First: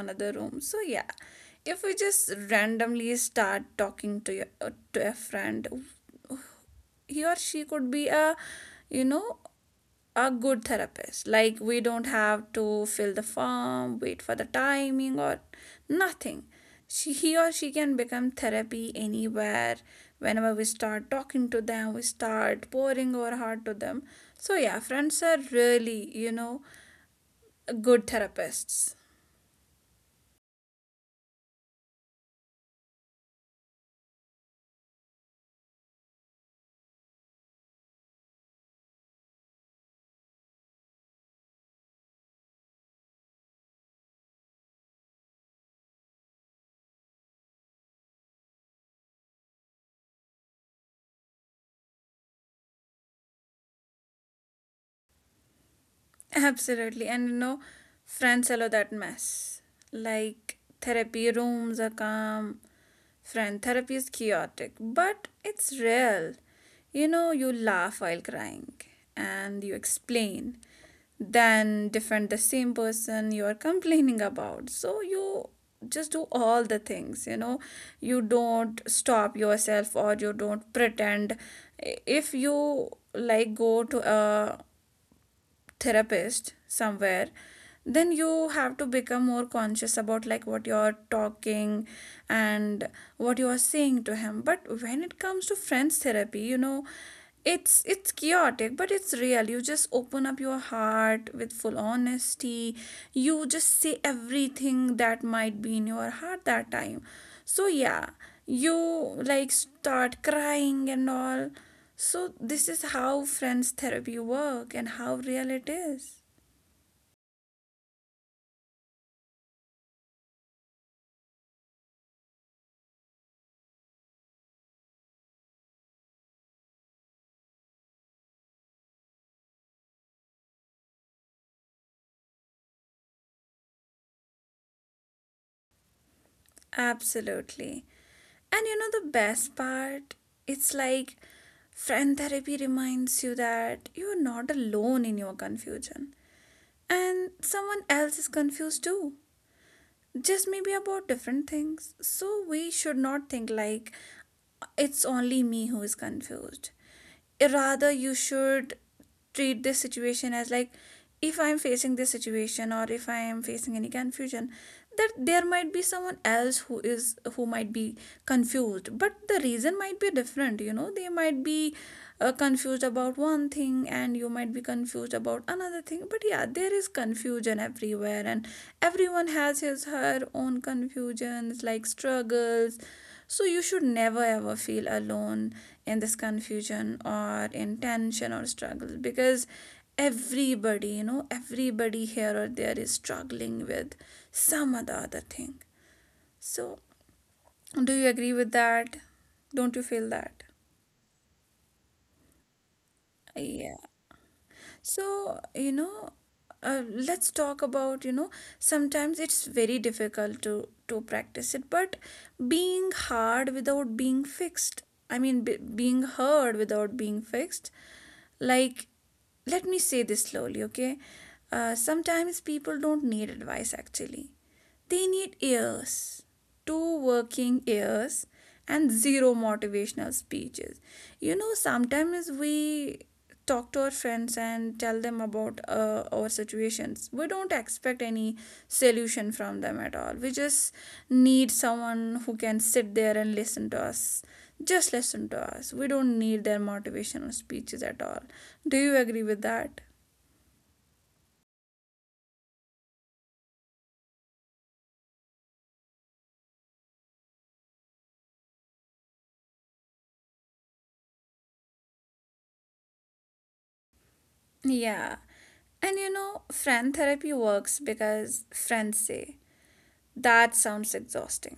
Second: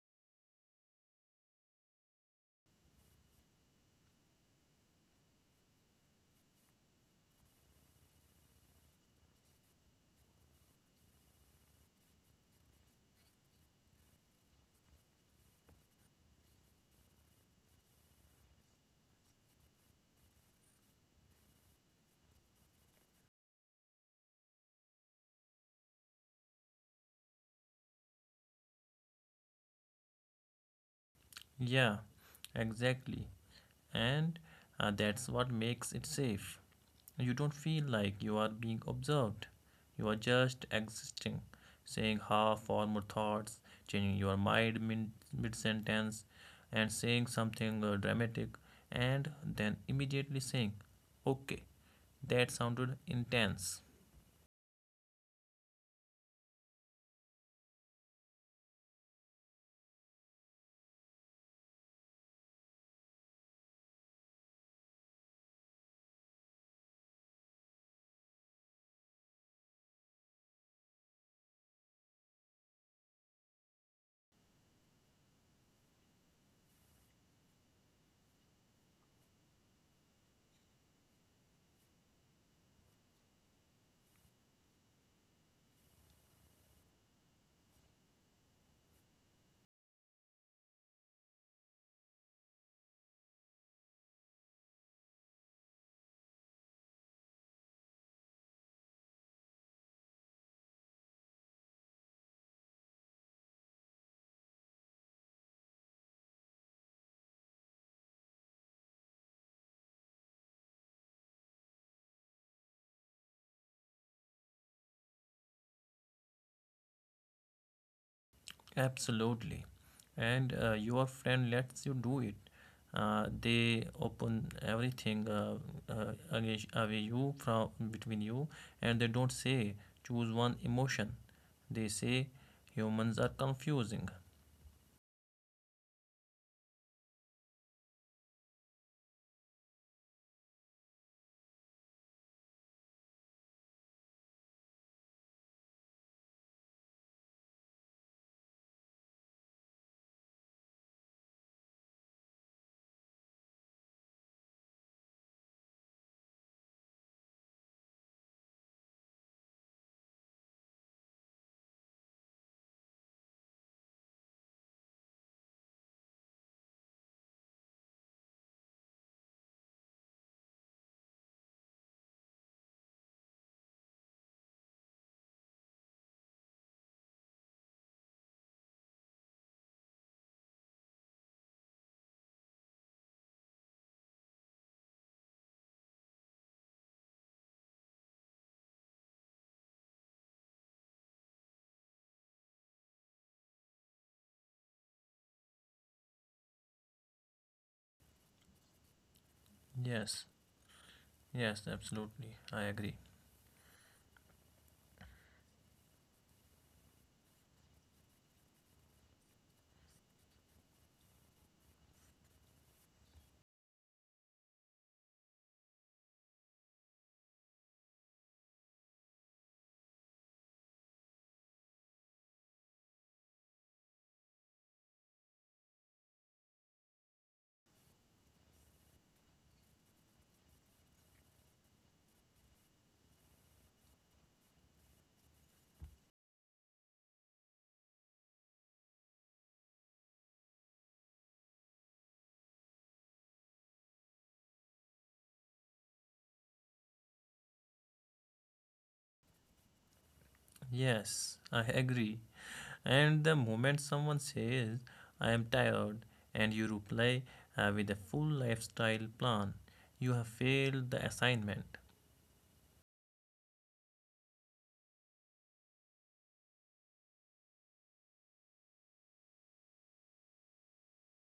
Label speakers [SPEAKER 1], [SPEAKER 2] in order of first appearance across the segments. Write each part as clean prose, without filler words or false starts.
[SPEAKER 1] another room. So yeah, if we just randomly start talking to to a friend, he or she could be a you know a good therapist. Like, we don't have to fill the form, wait for the timing or nothing. She He or she can become therapy anywhere. Whenever we start talking to them, we start pouring our heart to them. So yeah, friends are really, you know, good therapists.
[SPEAKER 2] Yeah, exactly. And that's what makes it safe. You don't feel like you are being observed. You are just existing, saying half formed thoughts, changing your mind mid sentence, and saying something dramatic, and then immediately saying, okay, that sounded intense.
[SPEAKER 1] Absolutely. And you know, friends allow that mess. Like, therapy rooms are calm. Friend therapy is chaotic, but it's real. You know, you laugh while crying and you explain. Then defend the same person you are complaining about. So you just do all the things, you know. You don't stop yourself or you don't pretend. If you like go to a therapist somewhere, then you have to become more conscious about like what you're talking and what you are saying to him. But when it comes to friends therapy, you know, it's chaotic but it's real. You just open up your heart with full honesty. You just say everything that might be in your heart that time. So yeah, you like start crying and all. So this is how friends therapy work and how real it is.
[SPEAKER 2] Absolutely. And your friend lets you do it. They open everything against- away you from between you, and they don't say choose one emotion. They say humans are confusing.
[SPEAKER 1] Absolutely. And you know the best part? It's like friend therapy reminds you that you're not alone in your confusion. And someone else is confused too, just maybe about different things. So we should not think like it's only me who is confused. Rather, you should treat this situation as like, if I'm facing this situation or if I am facing any confusion, that there might be someone else who might be confused, but the reason might be different. You know, they might be confused about one thing and you might be confused about another thing, but yeah, there is confusion everywhere, and everyone has his her own confusions like struggles. So you should never ever feel alone in this confusion or in tension or struggles, because everybody, you know, everybody here or there is struggling with some other thing. So do you agree with that? Don't you feel
[SPEAKER 2] Yes,
[SPEAKER 1] that?
[SPEAKER 2] yes, absolutely. I agree.
[SPEAKER 1] Yeah. So, you know, let's talk about, you know, sometimes it's very difficult to practice it, but being hard without being fixed. I mean, b being hard without being fixed. Like, let me say this slowly, okay? Sometimes people don't need advice actually. They need ears, two working ears, and zero motivational speeches. You know, sometimes we talk to our friends and tell them about our situations. We don't expect any solution from them at all. We just need someone who can sit there and listen to us, just listen to us. We don't need their motivational speeches at all. Do you agree with that?
[SPEAKER 2] Yes, I agree. And the moment someone says, I am tired, and you reply with a full lifestyle plan, you have failed the assignment.
[SPEAKER 1] Yeah. And you know, friend therapy works because friends say, that sounds exhausting.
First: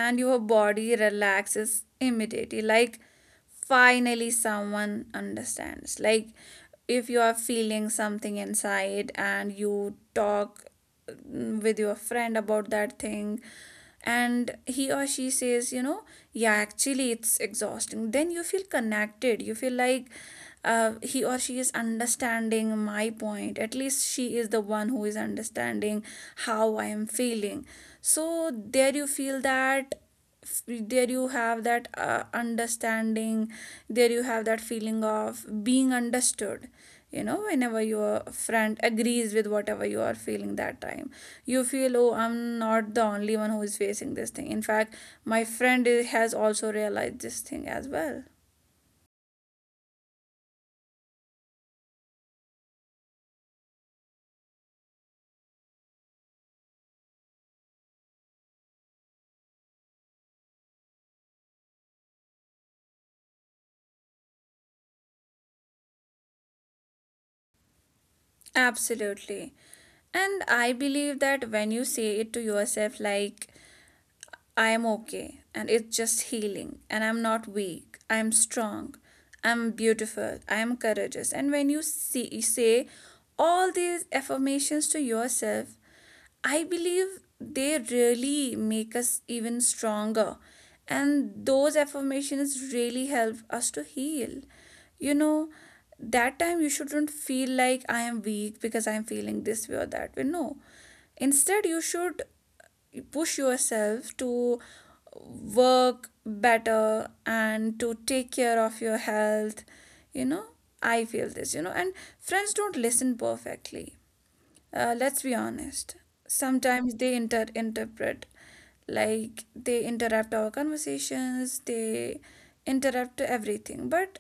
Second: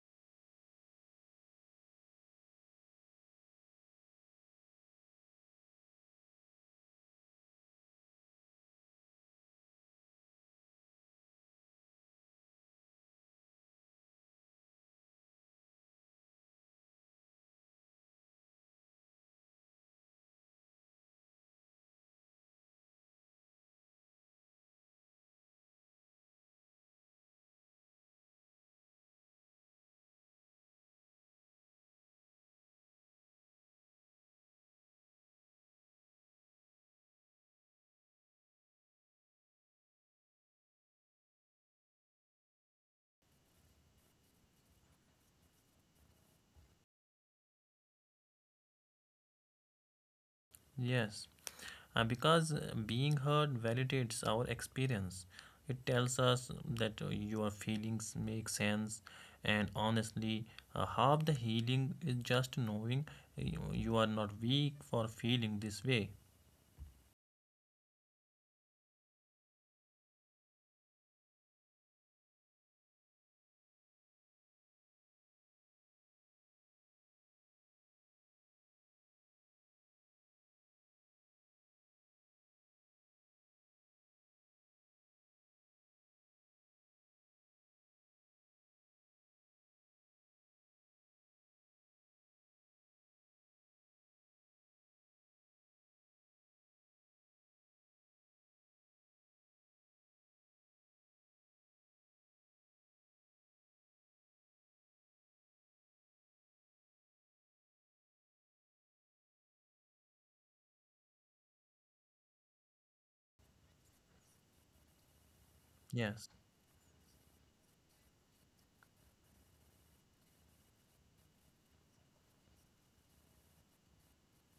[SPEAKER 1] And your body relaxes immediately. Like, finally, someone understands. Like, if you are feeling something inside and you talk with your friend about that thing, and he or she says, you know, yeah, actually, it's exhausting, then you feel connected. You feel like, he or she is understanding my point. At least she is the one who is understanding how I am feeling. So there you feel that, there you have that understanding, there you have that feeling of being understood. You know, whenever your friend agrees with whatever you are feeling that time, you feel, oh, I'm not the only one who is facing this thing. In fact, my friend has also realized this thing as well.
[SPEAKER 2] Yes. Because being heard validates our experience. It tells us that your feelings make sense, and honestly, half the healing is just knowing you are not weak for feeling this way.
[SPEAKER 1] Absolutely. And I believe that when you say it to yourself, like, I am okay and it's just healing and I'm not weak. I am strong. I'm beautiful. I am courageous. And when you say all these affirmations to yourself, I believe they really make us even stronger. And those affirmations really help us to heal. You know, that time you shouldn't feel like I am weak because I am feeling this way or that way. No. Instead, you should push yourself to work better and to take care of your health. You know, I feel this, you know. And friends don't listen perfectly, let's be
[SPEAKER 2] Yes.
[SPEAKER 1] honest. Sometimes they interpret, like they interrupt our conversations, they interrupt everything. But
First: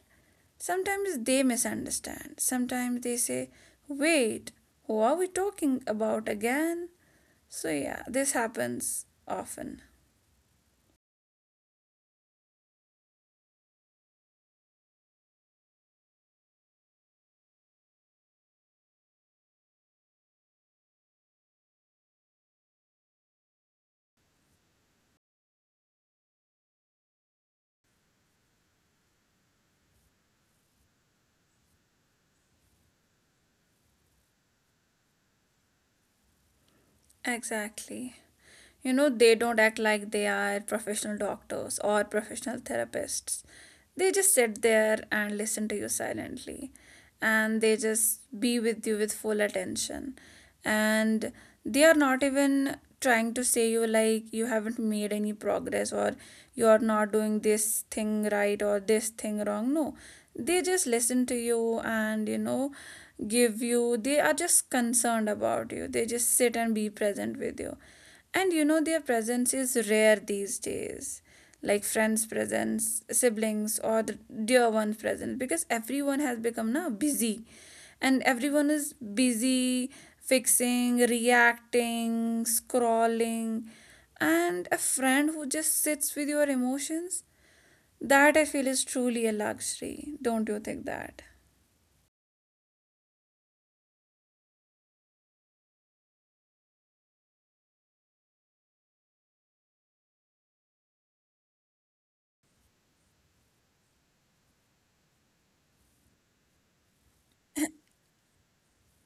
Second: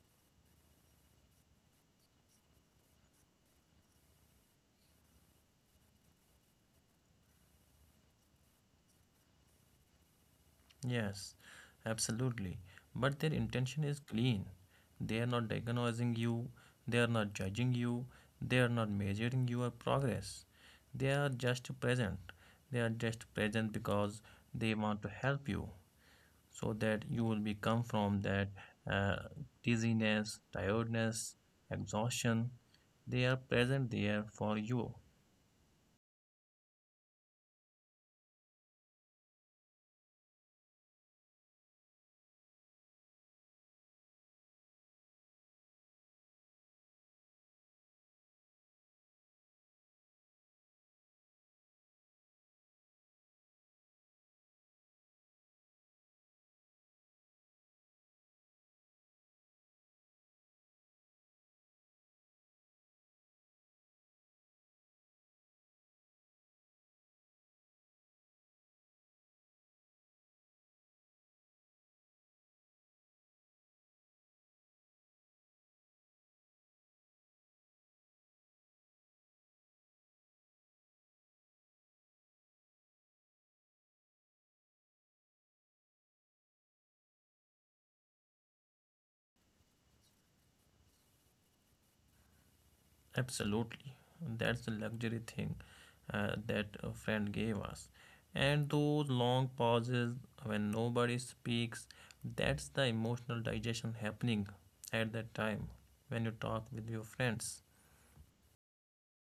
[SPEAKER 1] sometimes they misunderstand. Sometimes they say, "Wait, who are we talking about again?" So yeah, this happens often.
[SPEAKER 2] Yes, absolutely. But their intention is clean. They are not diagnosing you, they are not judging you, they are not measuring your progress. They are just present. They are just present because they want to help you so that you will become from that uh, dizziness, tiredness, exhaustion. They are present there for you.
[SPEAKER 1] Exactly. You know, they don't act like they are professional doctors or professional therapists. They just sit there and listen to you silently, and they just be with you with full attention. And they are not even trying to say you like you haven't made any progress or you are not doing this thing right or this thing wrong. No, they just listen to you, and you know, give you they are just concerned about you. They just sit and be present with you. And you know, their presence is rare these days. Like friends' presence, siblings, or the dear one's presence, because everyone has become now busy, and everyone is busy fixing, reacting, scrolling, and a friend who just sits with your emotions, that I feel is truly a luxury. Don't you think that?
[SPEAKER 2] Absolutely. That's the luxury thing that a friend gave us. And those long pauses when nobody speaks, that's the emotional digestion happening at that time when you talk with your friends.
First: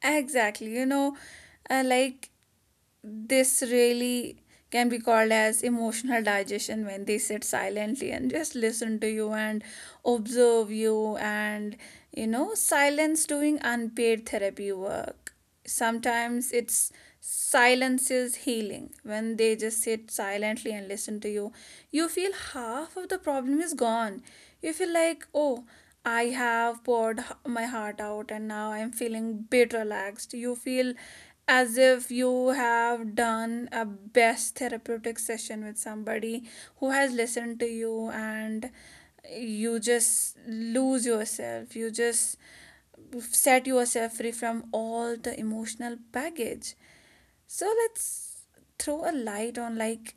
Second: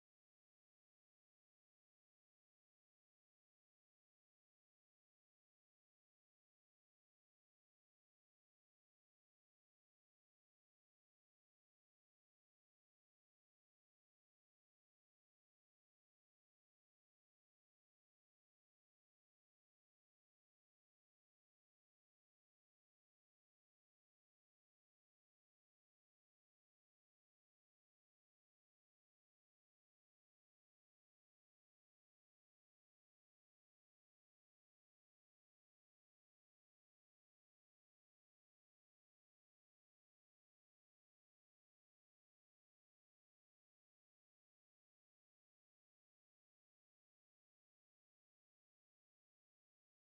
[SPEAKER 1] Exactly. You know, like, this really can be called as emotional digestion when they sit silently and just listen to you and observe you. And you know, silence doing unpaid therapy work. Sometimes it's silence is healing. When they just sit silently and listen to you, you feel half of the problem is gone. You feel like, oh, I have poured my heart out and now I'm feeling bit relaxed. You feel as if you have done a best therapeutic session with somebody who has listened to you. And you just lose yourself, you just set yourself free from all the emotional baggage. So let's throw a light on like,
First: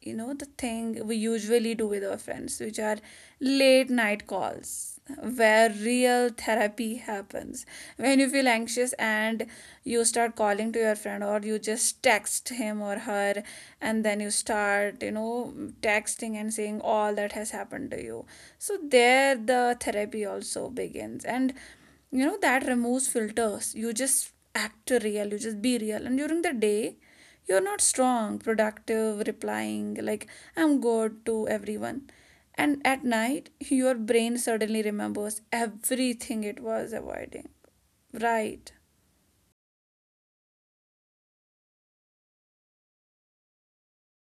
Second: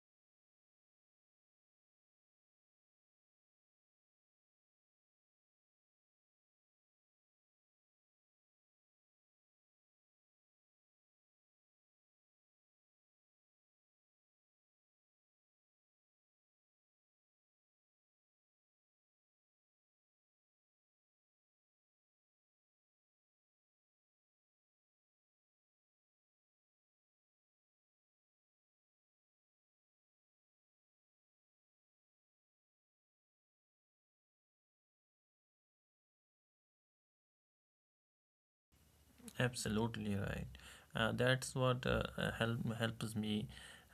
[SPEAKER 1] you know, the thing we usually do with our friends, which are late night calls, where real therapy happens. When you feel anxious and you start calling to your friend or you just text him or her, and then you start, you know, texting and saying all that has happened to you. So there the therapy also begins. And you know, that removes filters. You just act real, you just be real. And during the day you're not strong productive replying like, I'm good to everyone. And at night your brain suddenly remembers everything it was avoiding. Right?
[SPEAKER 2] Absolutely right. That's what helps me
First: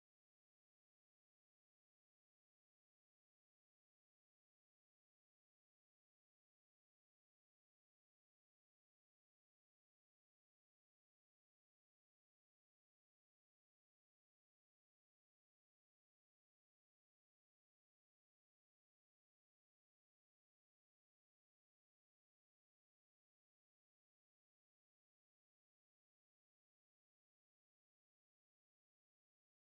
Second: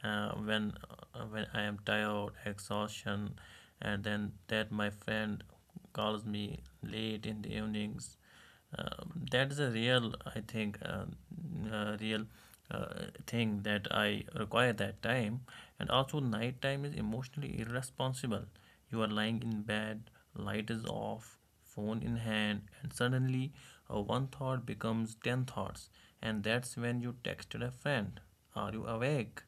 [SPEAKER 2] uh, when when I am tired, exhaustion, and then that my friend calls me late in the evenings. That is a real, I think, real thing that I require that time. And also, nighttime is emotionally irresponsible. You are lying in bed, light is off, phone in hand, and suddenly one thought becomes 10 thoughts, and that's when you texted a friend, are you awake?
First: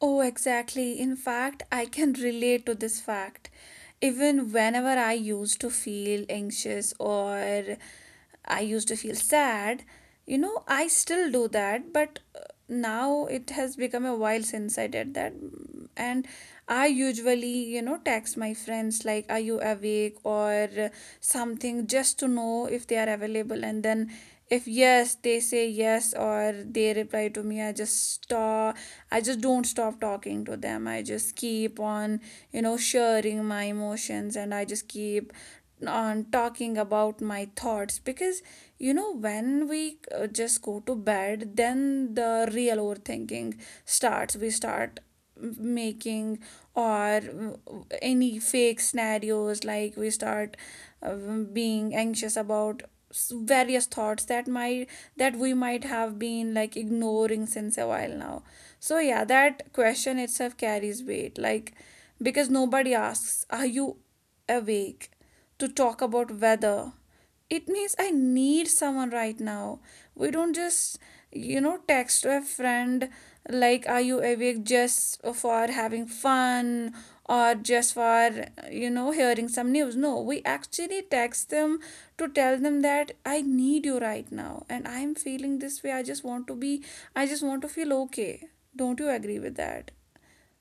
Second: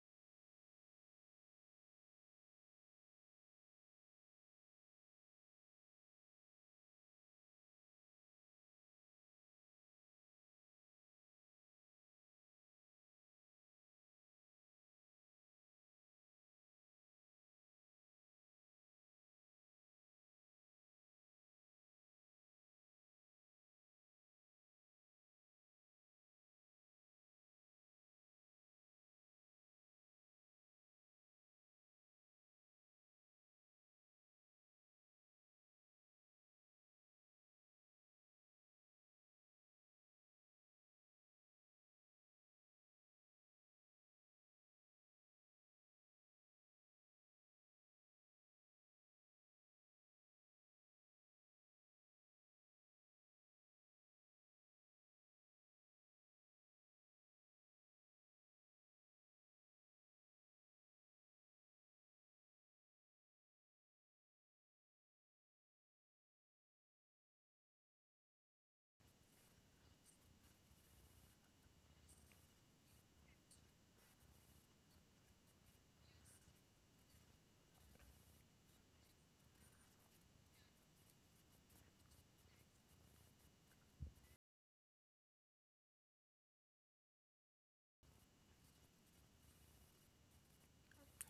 [SPEAKER 1] Oh, exactly. In fact, I can relate to this fact. Even whenever I used to feel anxious or I used to feel sad, you know, I still do that, but now it has become a while since I did that. And I usually, you know, text my friends like, are you awake, or something, just to know if they are available. And then if yes, they say yes or they reply to me. I just don't stop talking to them. I just keep on, you know, sharing my emotions, and I just keep on talking about my thoughts, because you know, when we just go to bed, then the real overthinking starts. We start making or any fake scenarios. Like, we start being anxious about various thoughts that we might have been like ignoring since a while now. So yeah, that question itself carries weight. Like, because nobody asks are you awake to talk about weather. It means I need someone right now. We don't just, you know, text to a friend like, are you awake, just for having fun or just for, you know, hearing some news. No, we actually text them to tell them that I need you right now and I'm feeling this way. I just want to feel okay. Don't you agree with that?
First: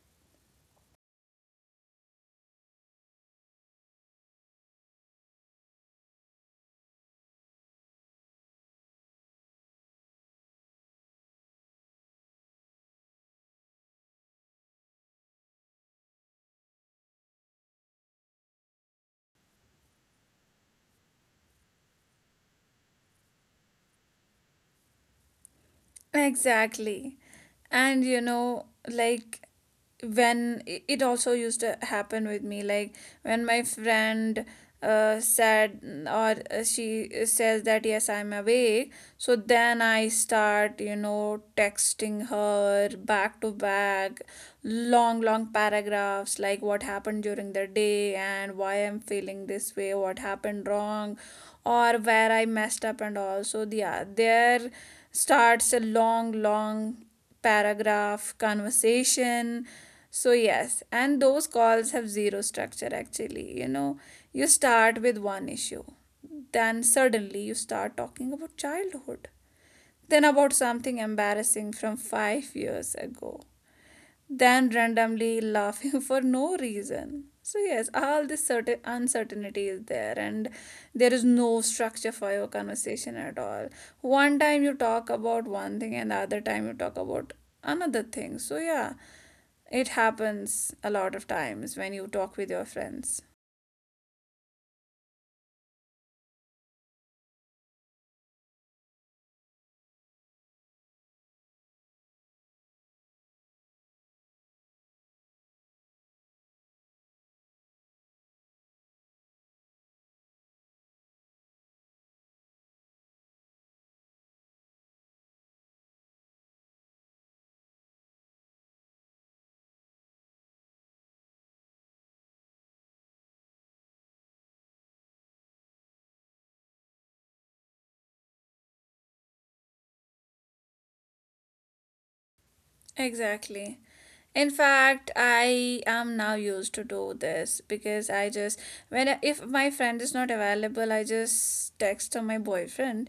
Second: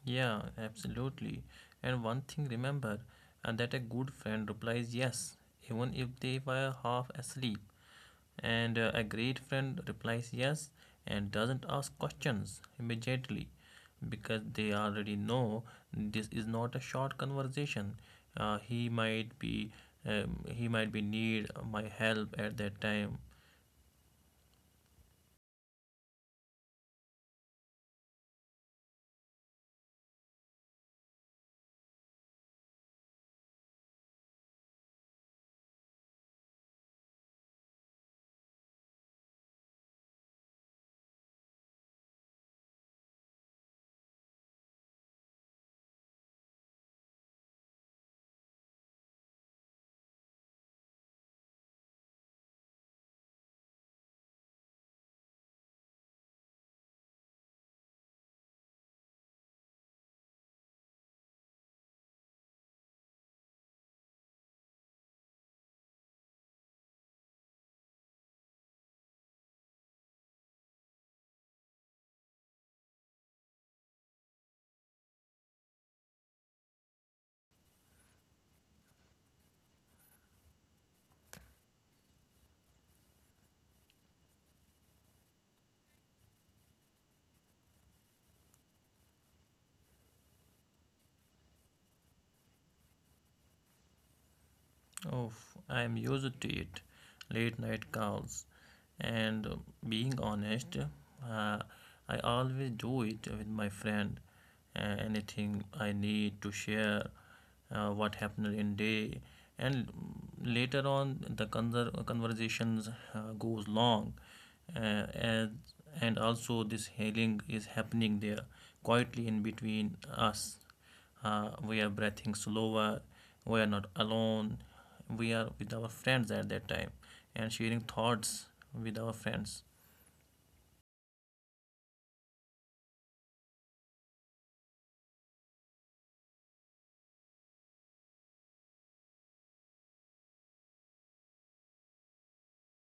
[SPEAKER 2] Yeah, absolutely. And one thing remember, and that a good friend replies yes, even if they were half asleep. And a great friend replies yes and doesn't ask questions immediately because they already know this is not a short conversation. He might be need my help at that time.
[SPEAKER 1] Exactly. And you know, like, when it also used to happen with me, like when my friend said or she says that, yes, I'm awake, so then I start, you know, texting her back to back long long paragraphs like what happened during the day and why I'm feeling this way, what happened wrong or where I messed up. And also the there starts a long long paragraph, conversation. So yes, and those calls have zero structure actually. You know, you start with one issue, then suddenly you start talking about childhood, then about something embarrassing from 5 years ago than randomly laughing for no reason. So, yes, all this certain uncertainty is there, and there is no structure for your conversation at all. One time you talk about one thing, and the other time you talk about another thing. So, yeah, it happens a lot of times when you talk with your friends.
[SPEAKER 2] Oh, I am used to it. Late night calls and being honest, I always do it with my friend. Anything I need to share what happened in day and later on the conversations goes long uh, as, and also this healing is happening there quietly in between us. We are breathing slower, we are not alone, we are with our friends at that time and sharing thoughts with our friends.
[SPEAKER 1] Exactly. In fact, I am now used to do this because I just when I- if my friend is not available, I just text to my boyfriend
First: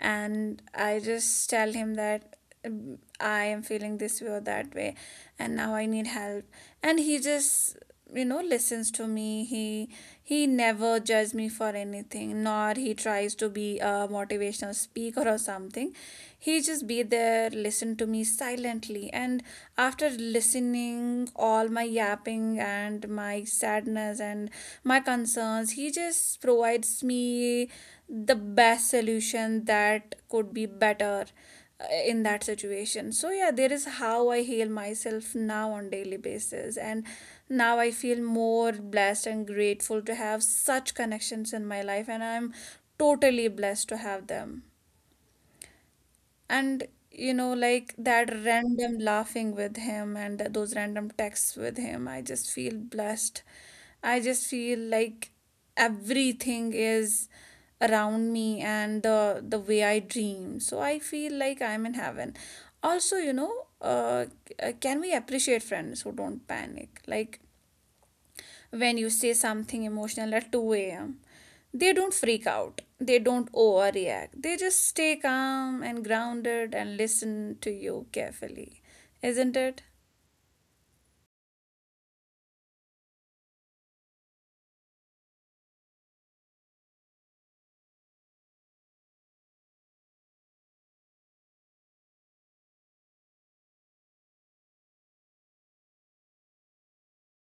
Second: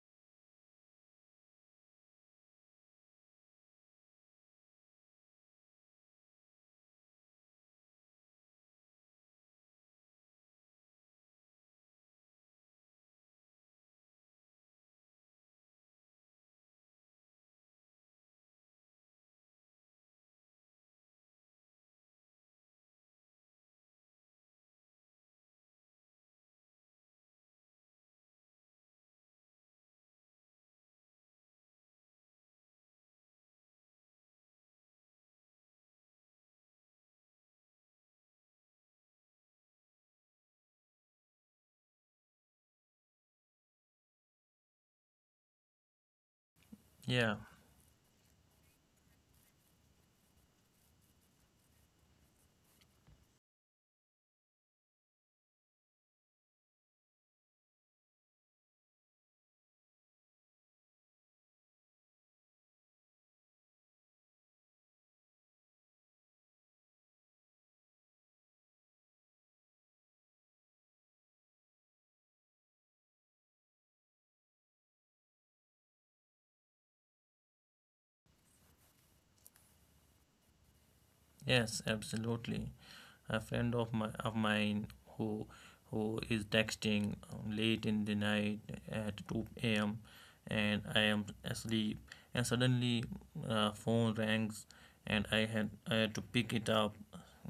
[SPEAKER 1] and I just tell him that I am feeling this way or that way and now I need help, and he just, you know, listens to me. He never judges me for anything, nor he tries to be a motivational speaker or something. He just be there, listen to me silently, and after listening all my yapping and my sadness and my concerns, he just provides me the best solution that could be better in that situation. So yeah, there is how I heal myself now on daily basis, and now I feel more blessed and grateful to have such connections in my life, and I'm totally blessed to have them. And
[SPEAKER 2] Yeah.
[SPEAKER 1] you know, like that random laughing with him and those random texts with him, I just feel blessed. I just feel like everything is around me and the way I dream. So I feel like I'm in heaven. Also, you know, can we appreciate friends who don't panic? Like when you say something emotional at 2 a.m. They don't freak out, they don't overreact. They just stay calm and grounded and listen to you carefully. Isn't it?
[SPEAKER 2] Yes, absolutely. A friend of mine who who is texting late in the night at 2 a.m. and I am asleep, and suddenly phone rings and I had to pick it up,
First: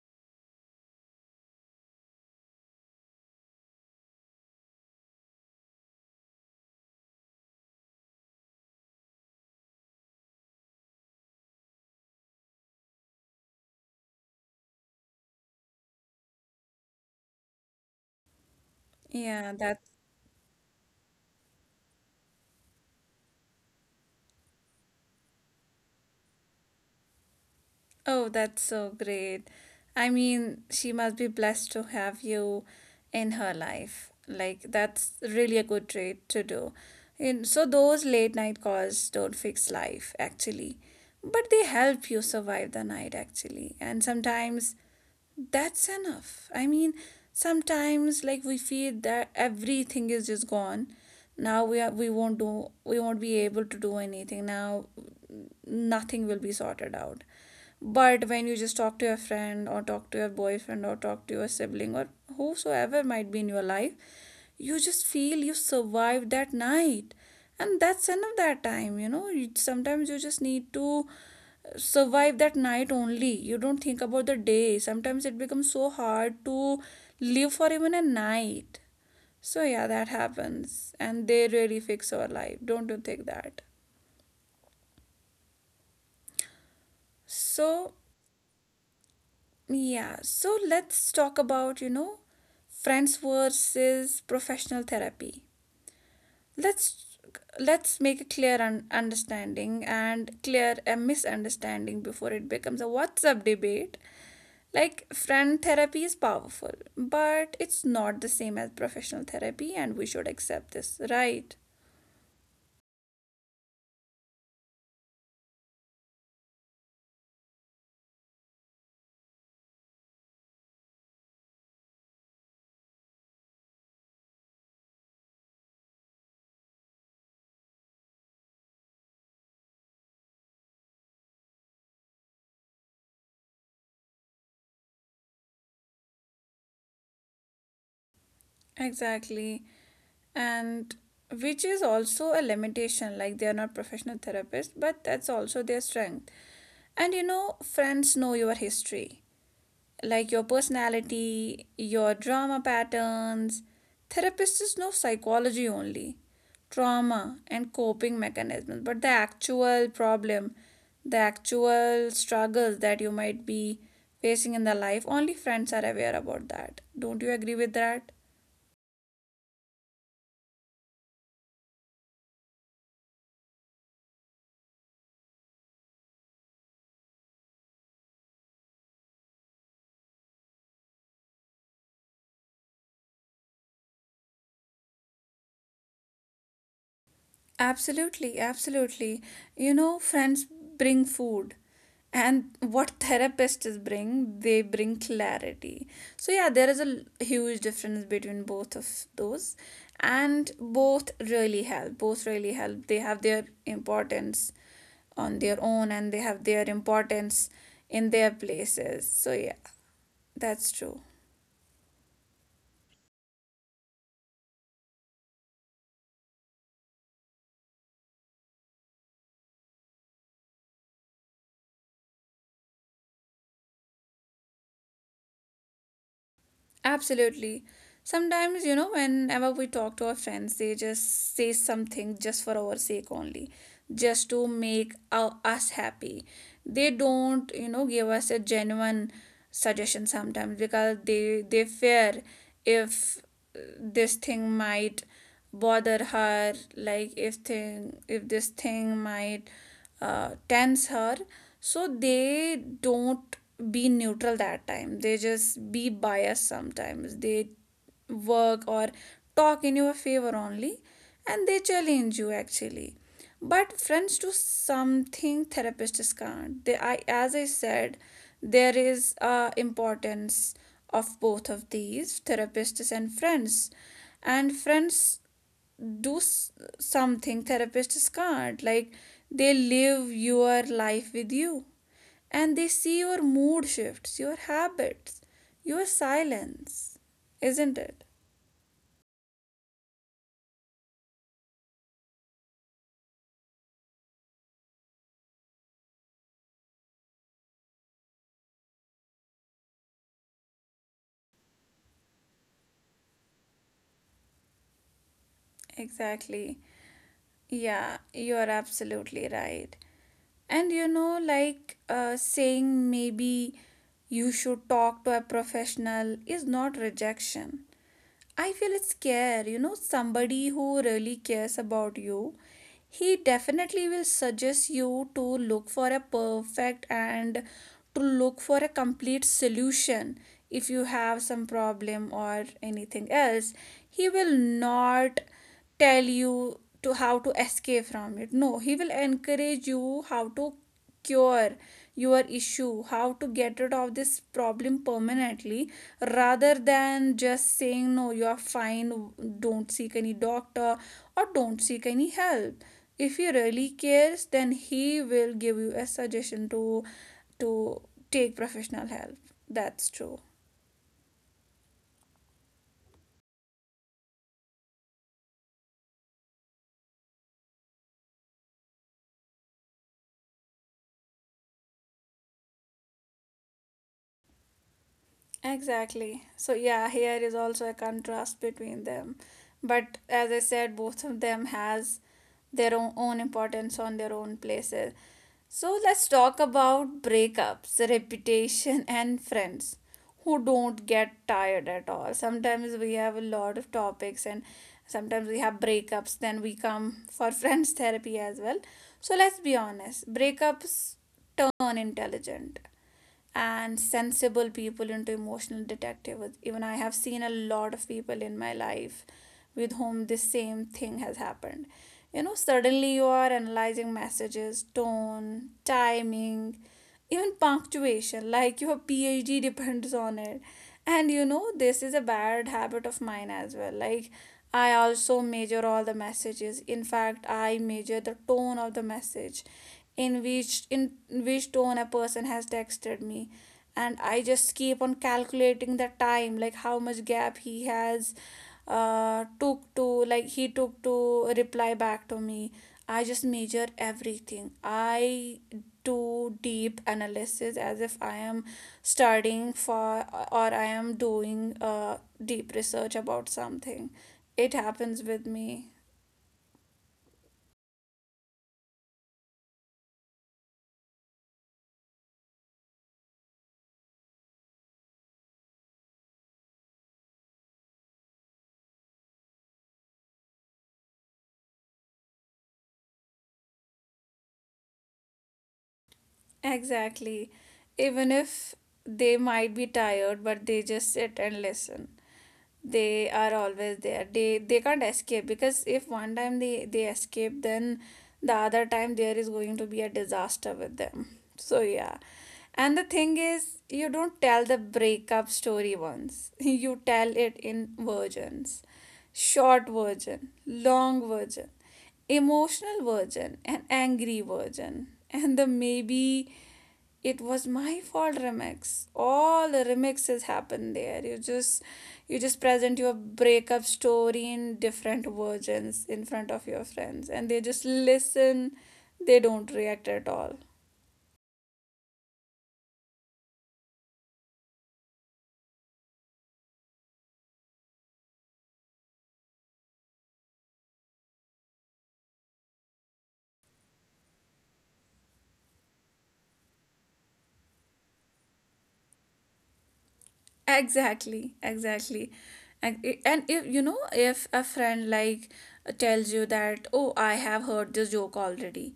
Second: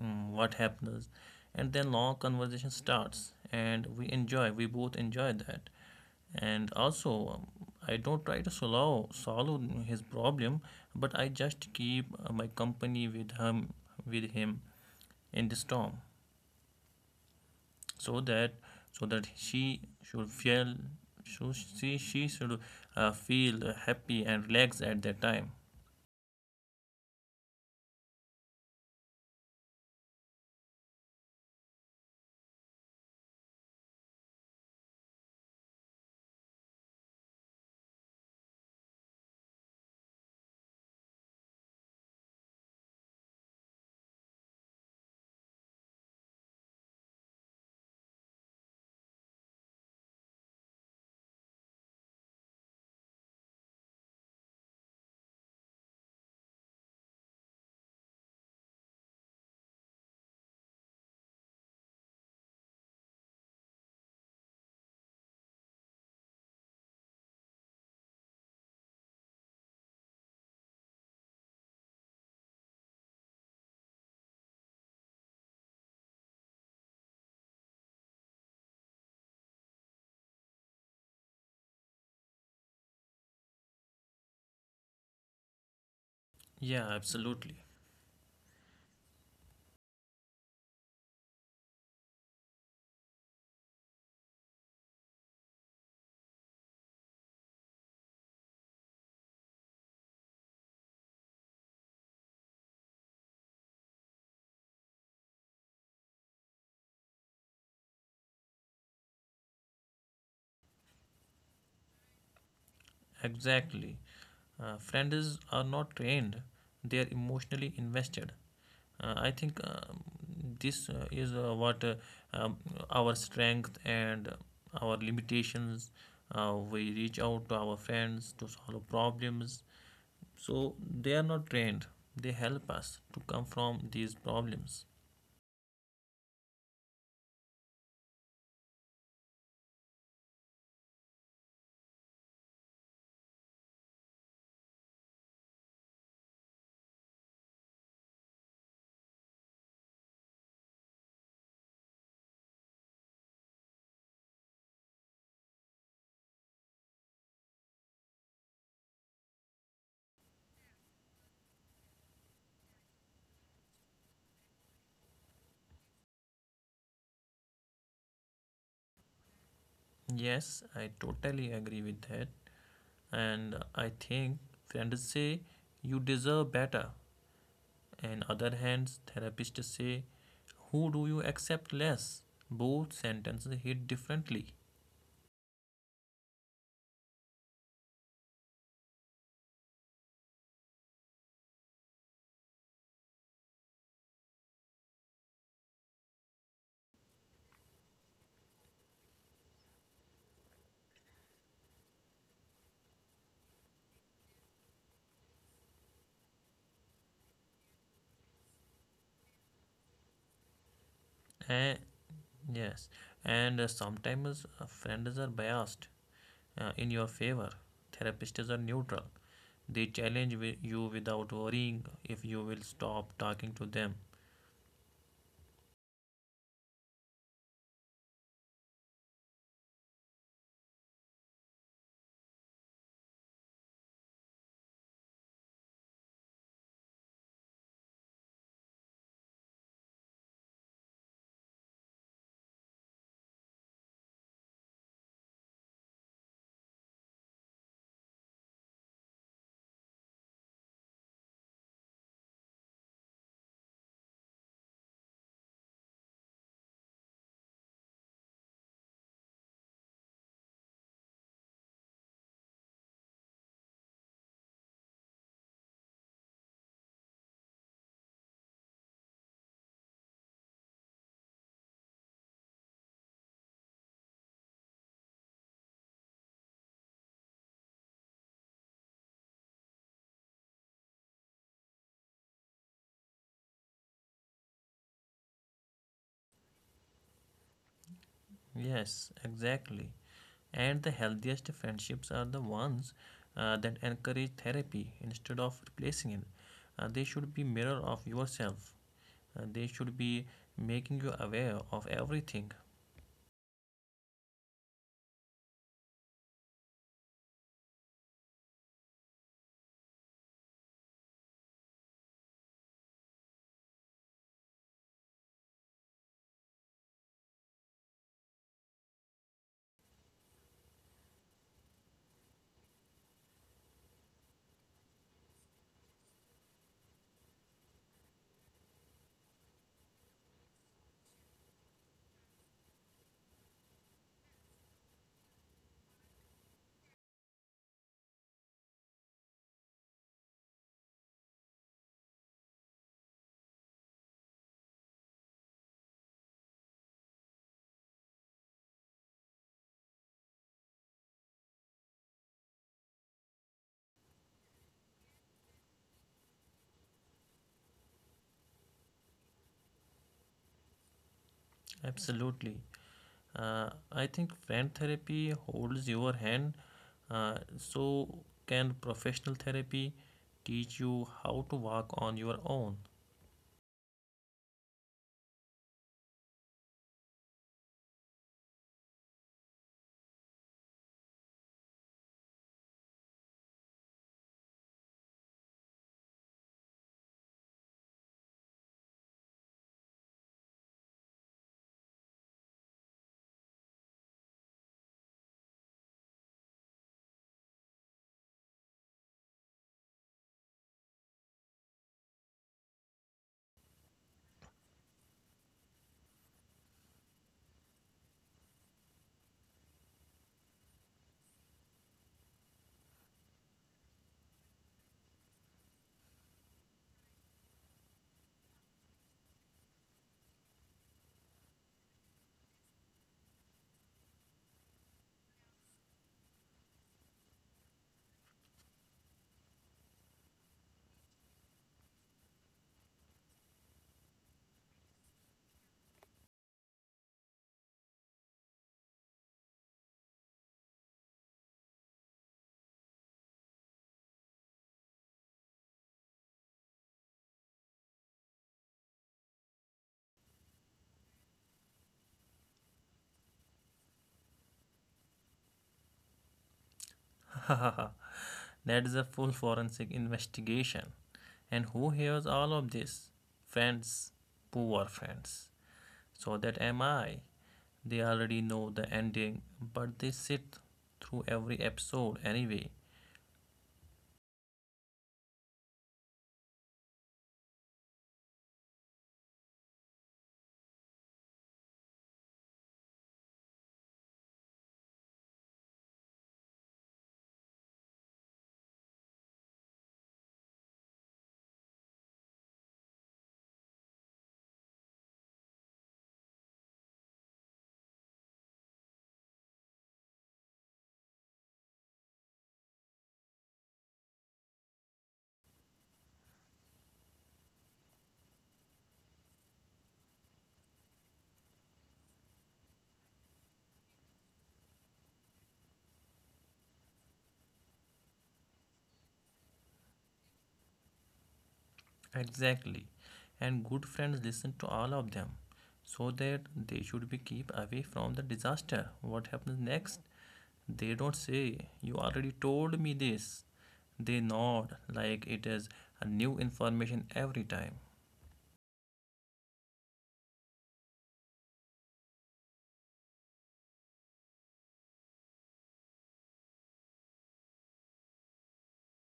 [SPEAKER 2] what happens, and then long conversation starts and we both enjoy that. And also, I don't try to solve his problem, but I just keep my company with him, with him in the storm, so that
[SPEAKER 1] Yeah,
[SPEAKER 2] she
[SPEAKER 1] that
[SPEAKER 2] should feel, so she should feel happy and relaxed at that time.
[SPEAKER 1] oh, that's so great. I mean, she must be blessed to have you in her life. Like that's really a good trait to do. And so those late night calls don't fix life actually, but they help you survive the night actually. And sometimes that's enough. I mean, sometimes like we feel that everything is just gone. Now we won't be able to do anything. Now nothing will be sorted out. But when you just talk to your friend or talk to your boyfriend or talk to your sibling or whosoever might be in your life, you just feel you survived that night, and that's enough that time, you know. Sometimes you just need to survive that night only. You don't think about the day. Sometimes it becomes so hard to live for even a night. So yeah, that happens, and they really fix our life, don't you think that?
[SPEAKER 2] Yeah, absolutely.
[SPEAKER 1] So yeah, so let's talk about, you know, friends versus professional therapy. Let's let's make a clear understanding and clear a misunderstanding before it becomes a WhatsApp debate. Like friend therapy is powerful, but it's not the same as professional therapy, and we should accept this, right?
[SPEAKER 2] Exactly. Friends are not trained, they are emotionally invested. I think this is what um, our strength and our limitations. We reach out to our friends to solve problems. So they are not trained, they help us to come from these problems.
[SPEAKER 1] Exactly. And which is also a limitation, like they are not professional therapists, but that's also their strength. And you know, friends know your history, like your personality, your drama patterns. Therapists know psychology only, trauma and coping mechanisms, but the actual problem, the actual struggles that you might be facing in the life, only friends are aware about that. Don't you agree with that?
[SPEAKER 2] Yes, I totally agree with that. And I think friends say you deserve better, and other hands, therapists say who do you accept less. Both sentences hit differently.
[SPEAKER 1] Absolutely, absolutely. You know, friends bring food, and what therapists bring, they bring clarity. So, yeah, there is huge difference between both of those, and both really help. Both really help. They have their importance on their own, and they have their importance in their places. So, yeah, that's true.
[SPEAKER 2] Eh, yes, and sometimes friends are biased in your favor. Therapists are neutral. They challenge you without worrying if you will stop talking to them.
[SPEAKER 1] Absolutely. Sometimes, you know, whenever we talk to our friends, they just say something just for our sake only, just to make our, us happy. They don't, you know, give us a genuine suggestion sometimes because they fear if this thing might bother her, like if thing if this thing might tense her, so they don't be neutral that time. They just be biased. Sometimes they work or talk in your favor only, and they challenge you actually. But friends do something therapists can't. They I As I said, there is importance of both of these, therapists and friends, and friends do s- something therapists can't, like they live your life with you, and they see your mood shifts, your habits, your silence. Isn't it?
[SPEAKER 2] Yes, exactly. And the healthiest friendships are the ones that encourage therapy instead of replacing it. They should be mirror of yourself. They should be making you aware of everything.
[SPEAKER 1] Exactly. Yeah, you're absolutely right. And you know, like saying maybe you should talk to a professional is not rejection. I feel it's care. You know, somebody who really cares about you, he definitely will suggest you to look for a perfect and to look for a complete solution if you have some problem or anything else. He will not tell you to how to escape from it. No, he will encourage you how to cure your issue, how to get rid of this problem permanently, rather than just saying no, you are fine, don't seek any doctor, or don't seek any help. If he really cares, then he will give you a suggestion to take professional help. That's true.
[SPEAKER 2] Absolutely. I think friend therapy holds your hand. So, can professional therapy teach you how to walk on your own?
[SPEAKER 1] Exactly. So yeah, here is also a contrast between them. But as I said, both of them has their own, own importance on their own places. So let's talk about breakups, reputation and friends who don't get tired at all. Sometimes we have a lot of topics, and sometimes we have breakups, then we come for friends therapy as well. So let's be honest, breakups turn intelligent and sensible people into emotional detectives. Even I have seen a lot of people in my life with whom this same thing has happened. You know, suddenly you are analyzing messages, tone, timing, even punctuation, like your PhD depends on it. And you know, this is a bad habit of mine as well. Like I also measure all the messages. In fact, I measure the tone of the message, in which tone a person has texted me. And I just keep on calculating the time, like how much gap he has took to, like, he took to reply back to me. I just measure everything. I do deep analysis as if I am studying for, or I am doing deep research about something. It happens with me.
[SPEAKER 2] That is a full forensic investigation. And who hears all of this? Friends, poor friends. So that am I. They already know the ending, but they sit through every episode anyway.
[SPEAKER 1] Exactly. Even if they might be tired, but they just sit and listen. They are always there. They can't escape, because if one time they escape, then the other time there is going to be a disaster with them. So yeah. And the thing is, you don't tell the breakup story once. You tell it in versions. Short version, long version, emotional version, an angry version, and the maybe it was my fault remix. All the remixes happen there. You just present your breakup story in different versions in front of your friends, and they just listen. They don't react at all.
[SPEAKER 2] Exactly. And good friends listen to all of them so that they should be keep away from the disaster what happens next. They don't say, you already told me this. They nod like it is a new information every time.
[SPEAKER 1] Exactly, exactly. And if you know, if a friend like tells you that, oh, I have heard this joke already,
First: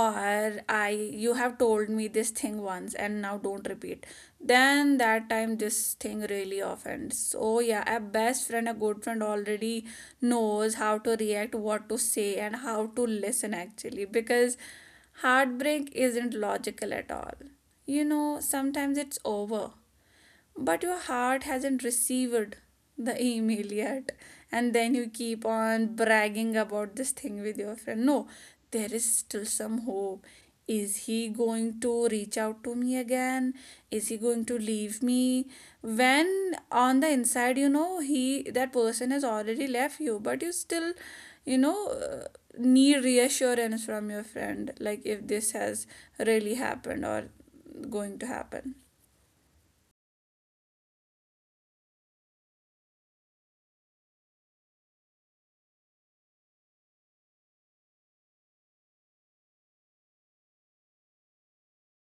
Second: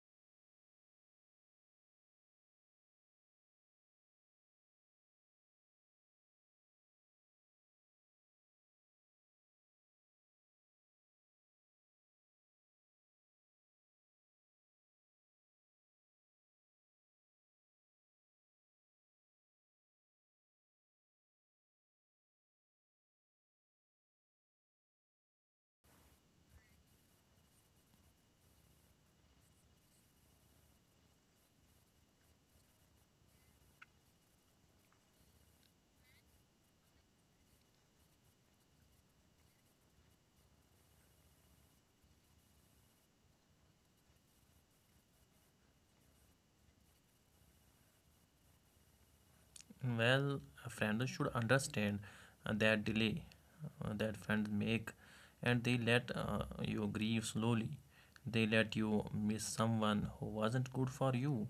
[SPEAKER 1] or I you have told me this thing once and now don't repeat, then that time this thing really offends. So yeah, a best friend, a good friend already knows how to react, what to say, and how to listen actually, because heartbreak isn't logical at all. You know, sometimes it's over but your heart hasn't received the email yet, and then you keep on bragging about this thing with your friend. No, there is still some hope. Is he going to reach out to me again? Is he going to leave me? When on the inside you know he, that person has already left you, but you still, you know, need reassurance from your friend, like if this has really happened or going to happen.
[SPEAKER 2] Well, friends should understand that delay that friends make, and they let you grieve slowly. They let you miss someone who wasn't good for you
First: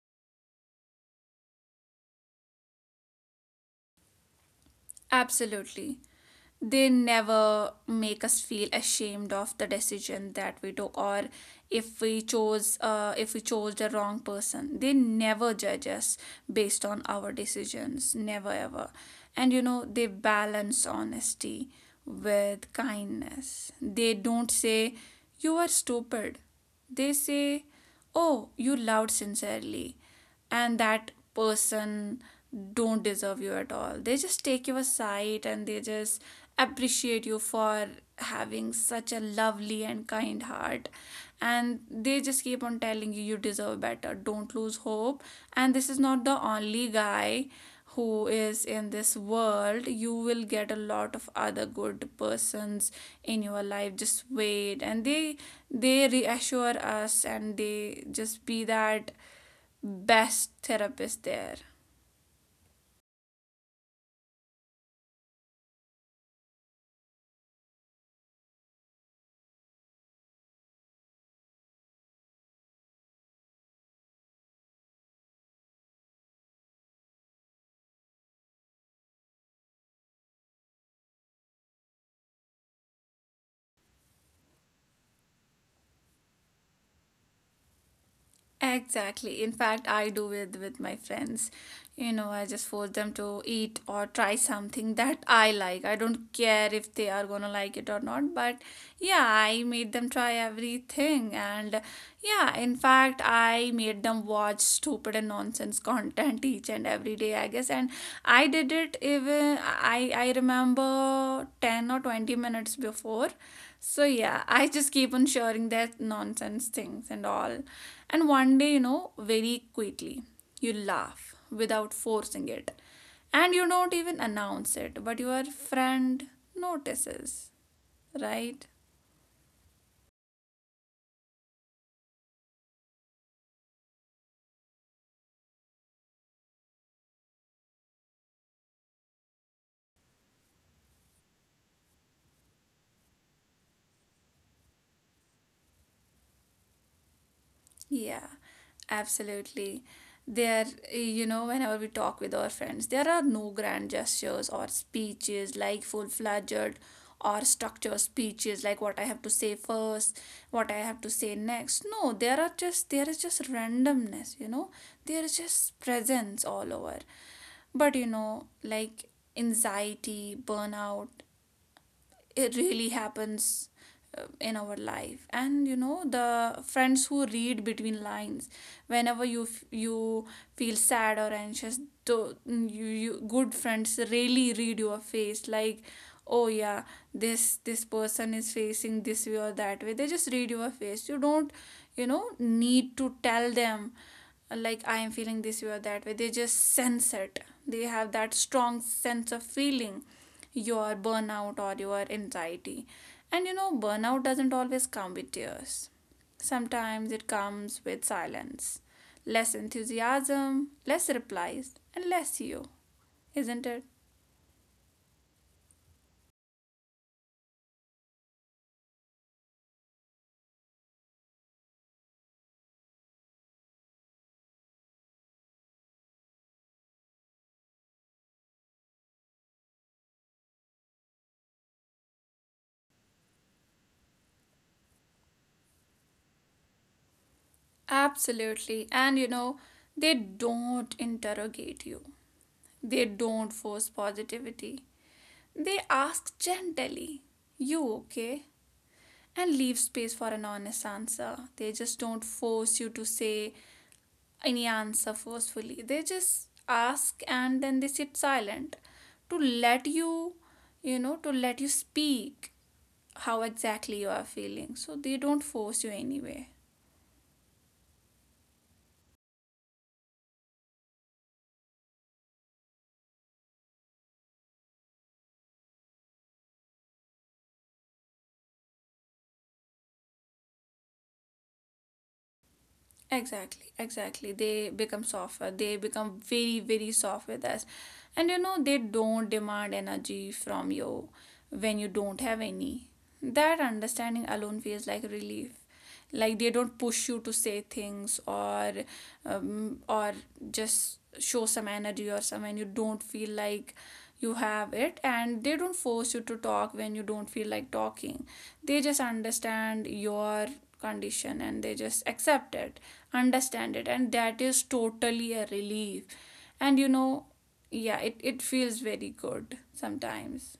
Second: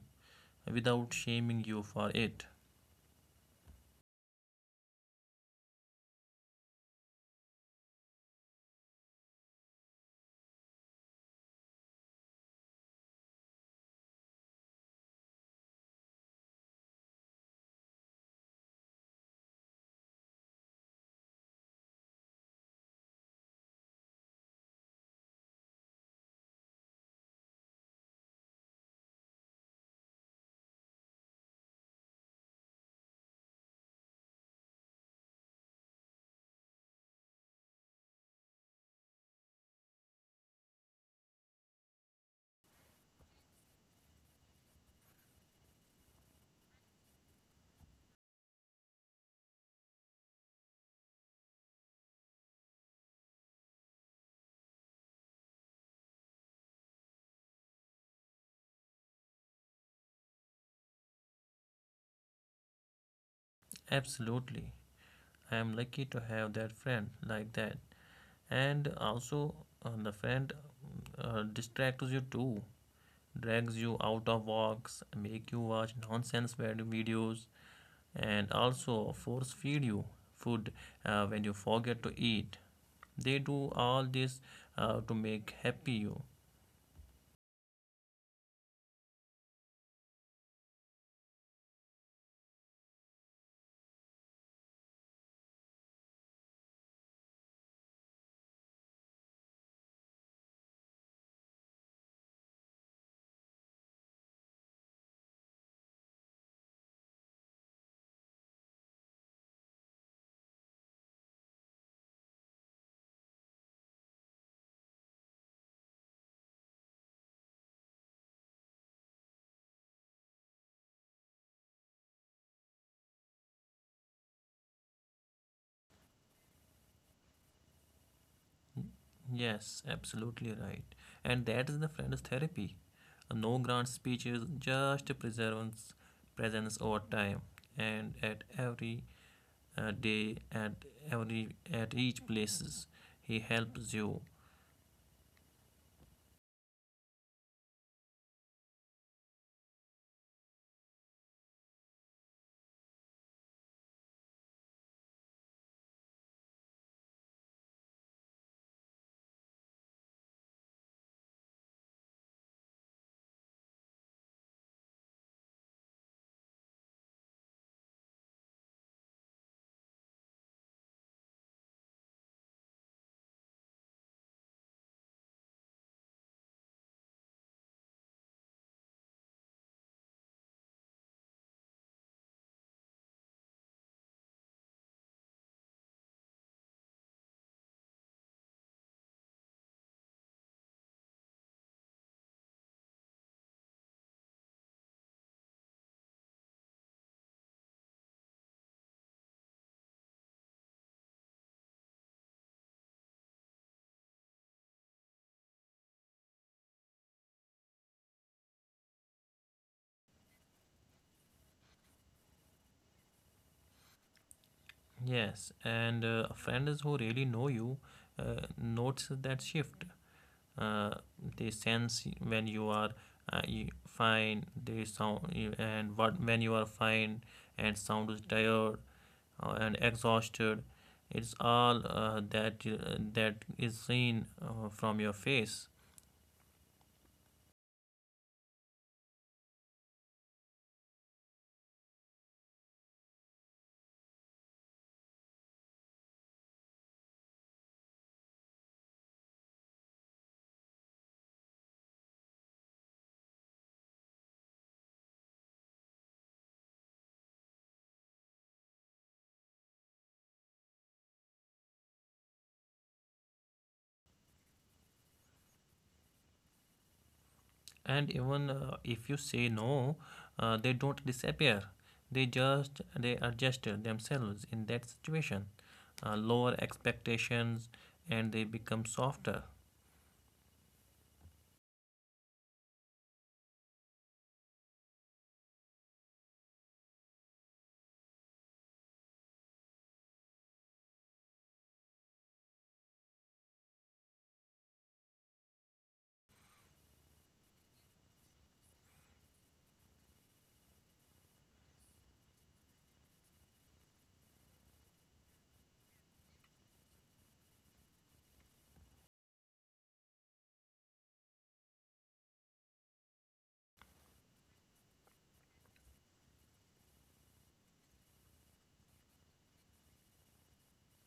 [SPEAKER 2] without shaming you for it.
[SPEAKER 1] Absolutely. They never make us feel ashamed of the decision that we took, or if we chose if we chose the wrong person. They never judge us based on our decisions, never ever. And you know, they balance honesty with kindness. They don't say you are stupid. They say, "Oh, you loved sincerely," and that person don't deserve you at all. They just take you aside and they just appreciate you for having such a lovely and kind heart, and they just keep on telling you you deserve better, don't lose hope, and this is not the only guy who is in this world. You will get a lot of other good persons in your life, just wait. And they reassure us and they just be that best therapist there.
[SPEAKER 2] Absolutely. I am lucky to have that friend like that. And also, the friend distracts you too, drags you out of walks, make you watch nonsense videos, and also force feed you food when you forget to eat. They do all this to make happy you.
[SPEAKER 1] Exactly, in fact I do with my friends. You know, I just force them to eat or try something that I like. I don't care if they are gonna like it or not, but yeah, I made them try everything. And yeah, in fact I made them watch stupid and nonsense content each and every day, I guess. And I did it even I remember 10 or 20 minutes before. So yeah, I just keep on sharing that nonsense things and all. And one day, you know, very quickly, you laugh without forcing it. And you don't even announce it, but your friend notices, right?
[SPEAKER 2] Yes, absolutely right. And that is the friend's therapy. No grand speeches, just presence, presence over time, and at every day, at each places, he helps you.
[SPEAKER 1] Yeah, absolutely. There, you know, whenever we talk with our friends, there are no grand gestures or speeches like full fledged or structured speeches, like what I have to say first, what I have to say next. No, there is just randomness, you know. There is just presence all over. But you know, like anxiety, burnout, it really happens in our life. And you know, the friends who read between lines, whenever you feel sad or anxious, though you good friends really read your face, like oh yeah, this person is facing this way or that way. They just read your face. You don't, you know, need to tell them like I am feeling this way or that way. They just sense it. They have that strong sense of feeling your burnout or your anxiety. And you know, burnout doesn't always come with tears. Sometimes it comes with silence, less enthusiasm, less replies, and less you, isn't it?
[SPEAKER 2] Yes, and friends who really know you notice that shift. Uh, they sense when you are you fine, they sound you- and what when you are fine and sound is tired and exhausted. It's all that is seen from your face.
[SPEAKER 1] Absolutely. And you know, they don't interrogate you, they don't force positivity. They ask gently, "You okay?" and leave space for an honest answer. They just don't force you to say any answer forcefully. They just ask and then they sit silent to let you, you know, to let you speak how exactly you are feeling. So they don't force you anyway.
[SPEAKER 2] And even if you say no, they don't disappear. They just they adjust themselves in that situation, lower expectations, and they become softer.
[SPEAKER 1] Exactly, exactly. They become softer. They become very, very soft with us. And you know, they don't demand energy from you when you don't have any. That understanding alone feels like relief. Like, they don't push you to say things, or or just show some energy or something you don't feel like you have it. And they don't force you to talk when you don't feel like talking. They just understand your condition and they just accept it, understand it, and that is totally a relief. And you know, yeah, it feels very good sometimes.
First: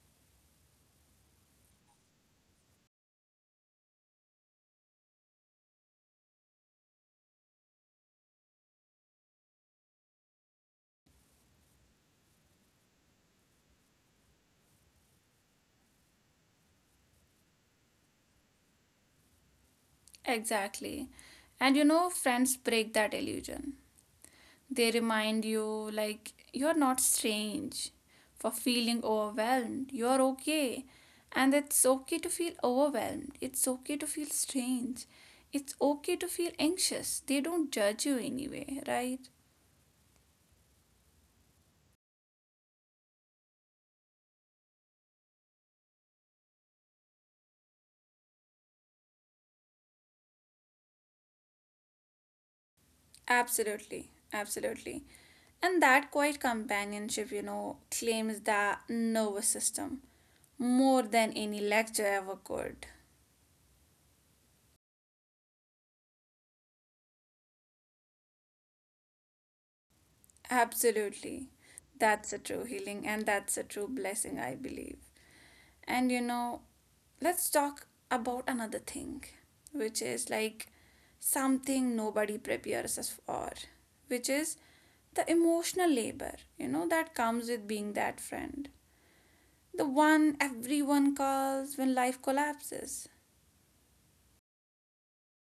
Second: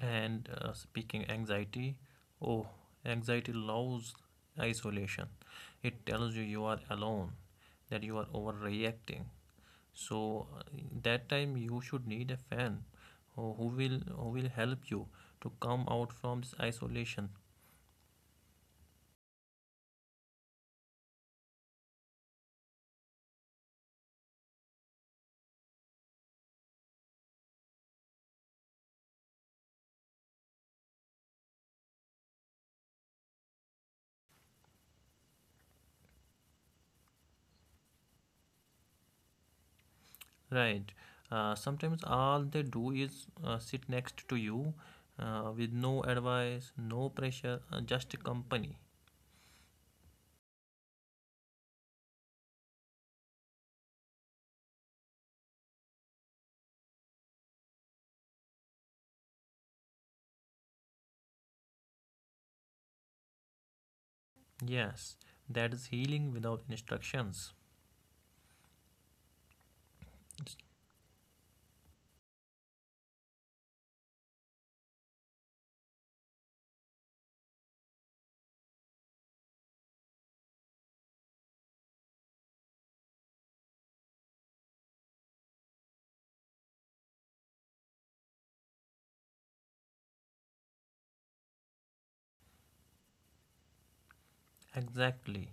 [SPEAKER 2] And speaking anxiety, oh, anxiety loves isolation. It tells you you are alone, that you are overreacting. So that time you should need a friend, who will help you to come out from this isolation.
[SPEAKER 1] Exactly. And you know, friends break that illusion. They remind you, like, you're not strange for feeling overwhelmed. You're okay. And it's okay to feel overwhelmed. It's okay to feel strange. It's okay to feel anxious. They don't judge you anyway, right?
[SPEAKER 2] Right. Sometimes all they do is sit next to you with no advice, no pressure, just company.
[SPEAKER 1] Absolutely. Absolutely. And that quiet companionship, you know, claims the nervous system more than any lecture ever could.
[SPEAKER 2] Yes, that is healing without instructions.
[SPEAKER 1] Absolutely. That's a true healing and that's a true blessing, I believe. And you know, let's talk about another thing, which is like something nobody prepares us for, which is the emotional labor, you know, that comes with being that friend. The one everyone calls when life collapses.
[SPEAKER 2] Exactly.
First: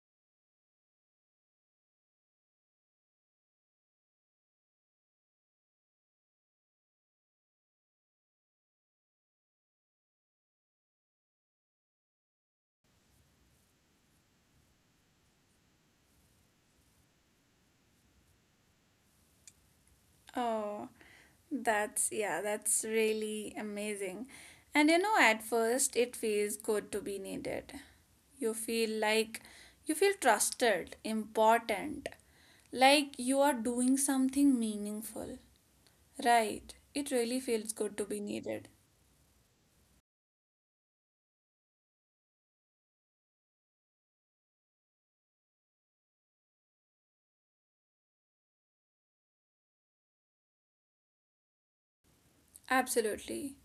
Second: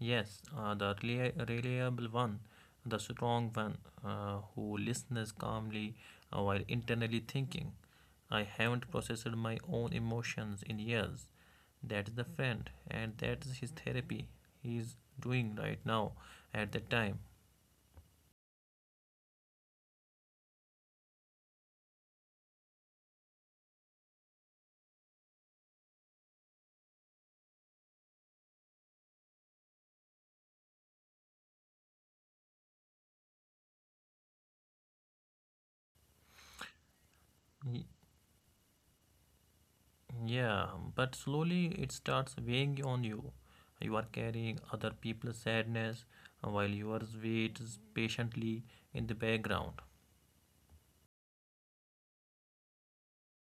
[SPEAKER 2] Yes, reliable one, the strong one who listens calmly while internally thinking, I haven't processed my own emotions in years. That is the friend, and that is his therapy he is doing right now at that time.
[SPEAKER 1] Oh, that's, yeah, that's really amazing. And you know, at first it feels good to be needed. You feel like you feel trusted, important, like you are doing something meaningful, right? It really feels good
[SPEAKER 2] Y-
[SPEAKER 1] to be needed.
[SPEAKER 2] Yeah, but slowly it starts weighing on you. You are carrying other people's sadness while yours waits patiently in the background.
[SPEAKER 1] Absolutely.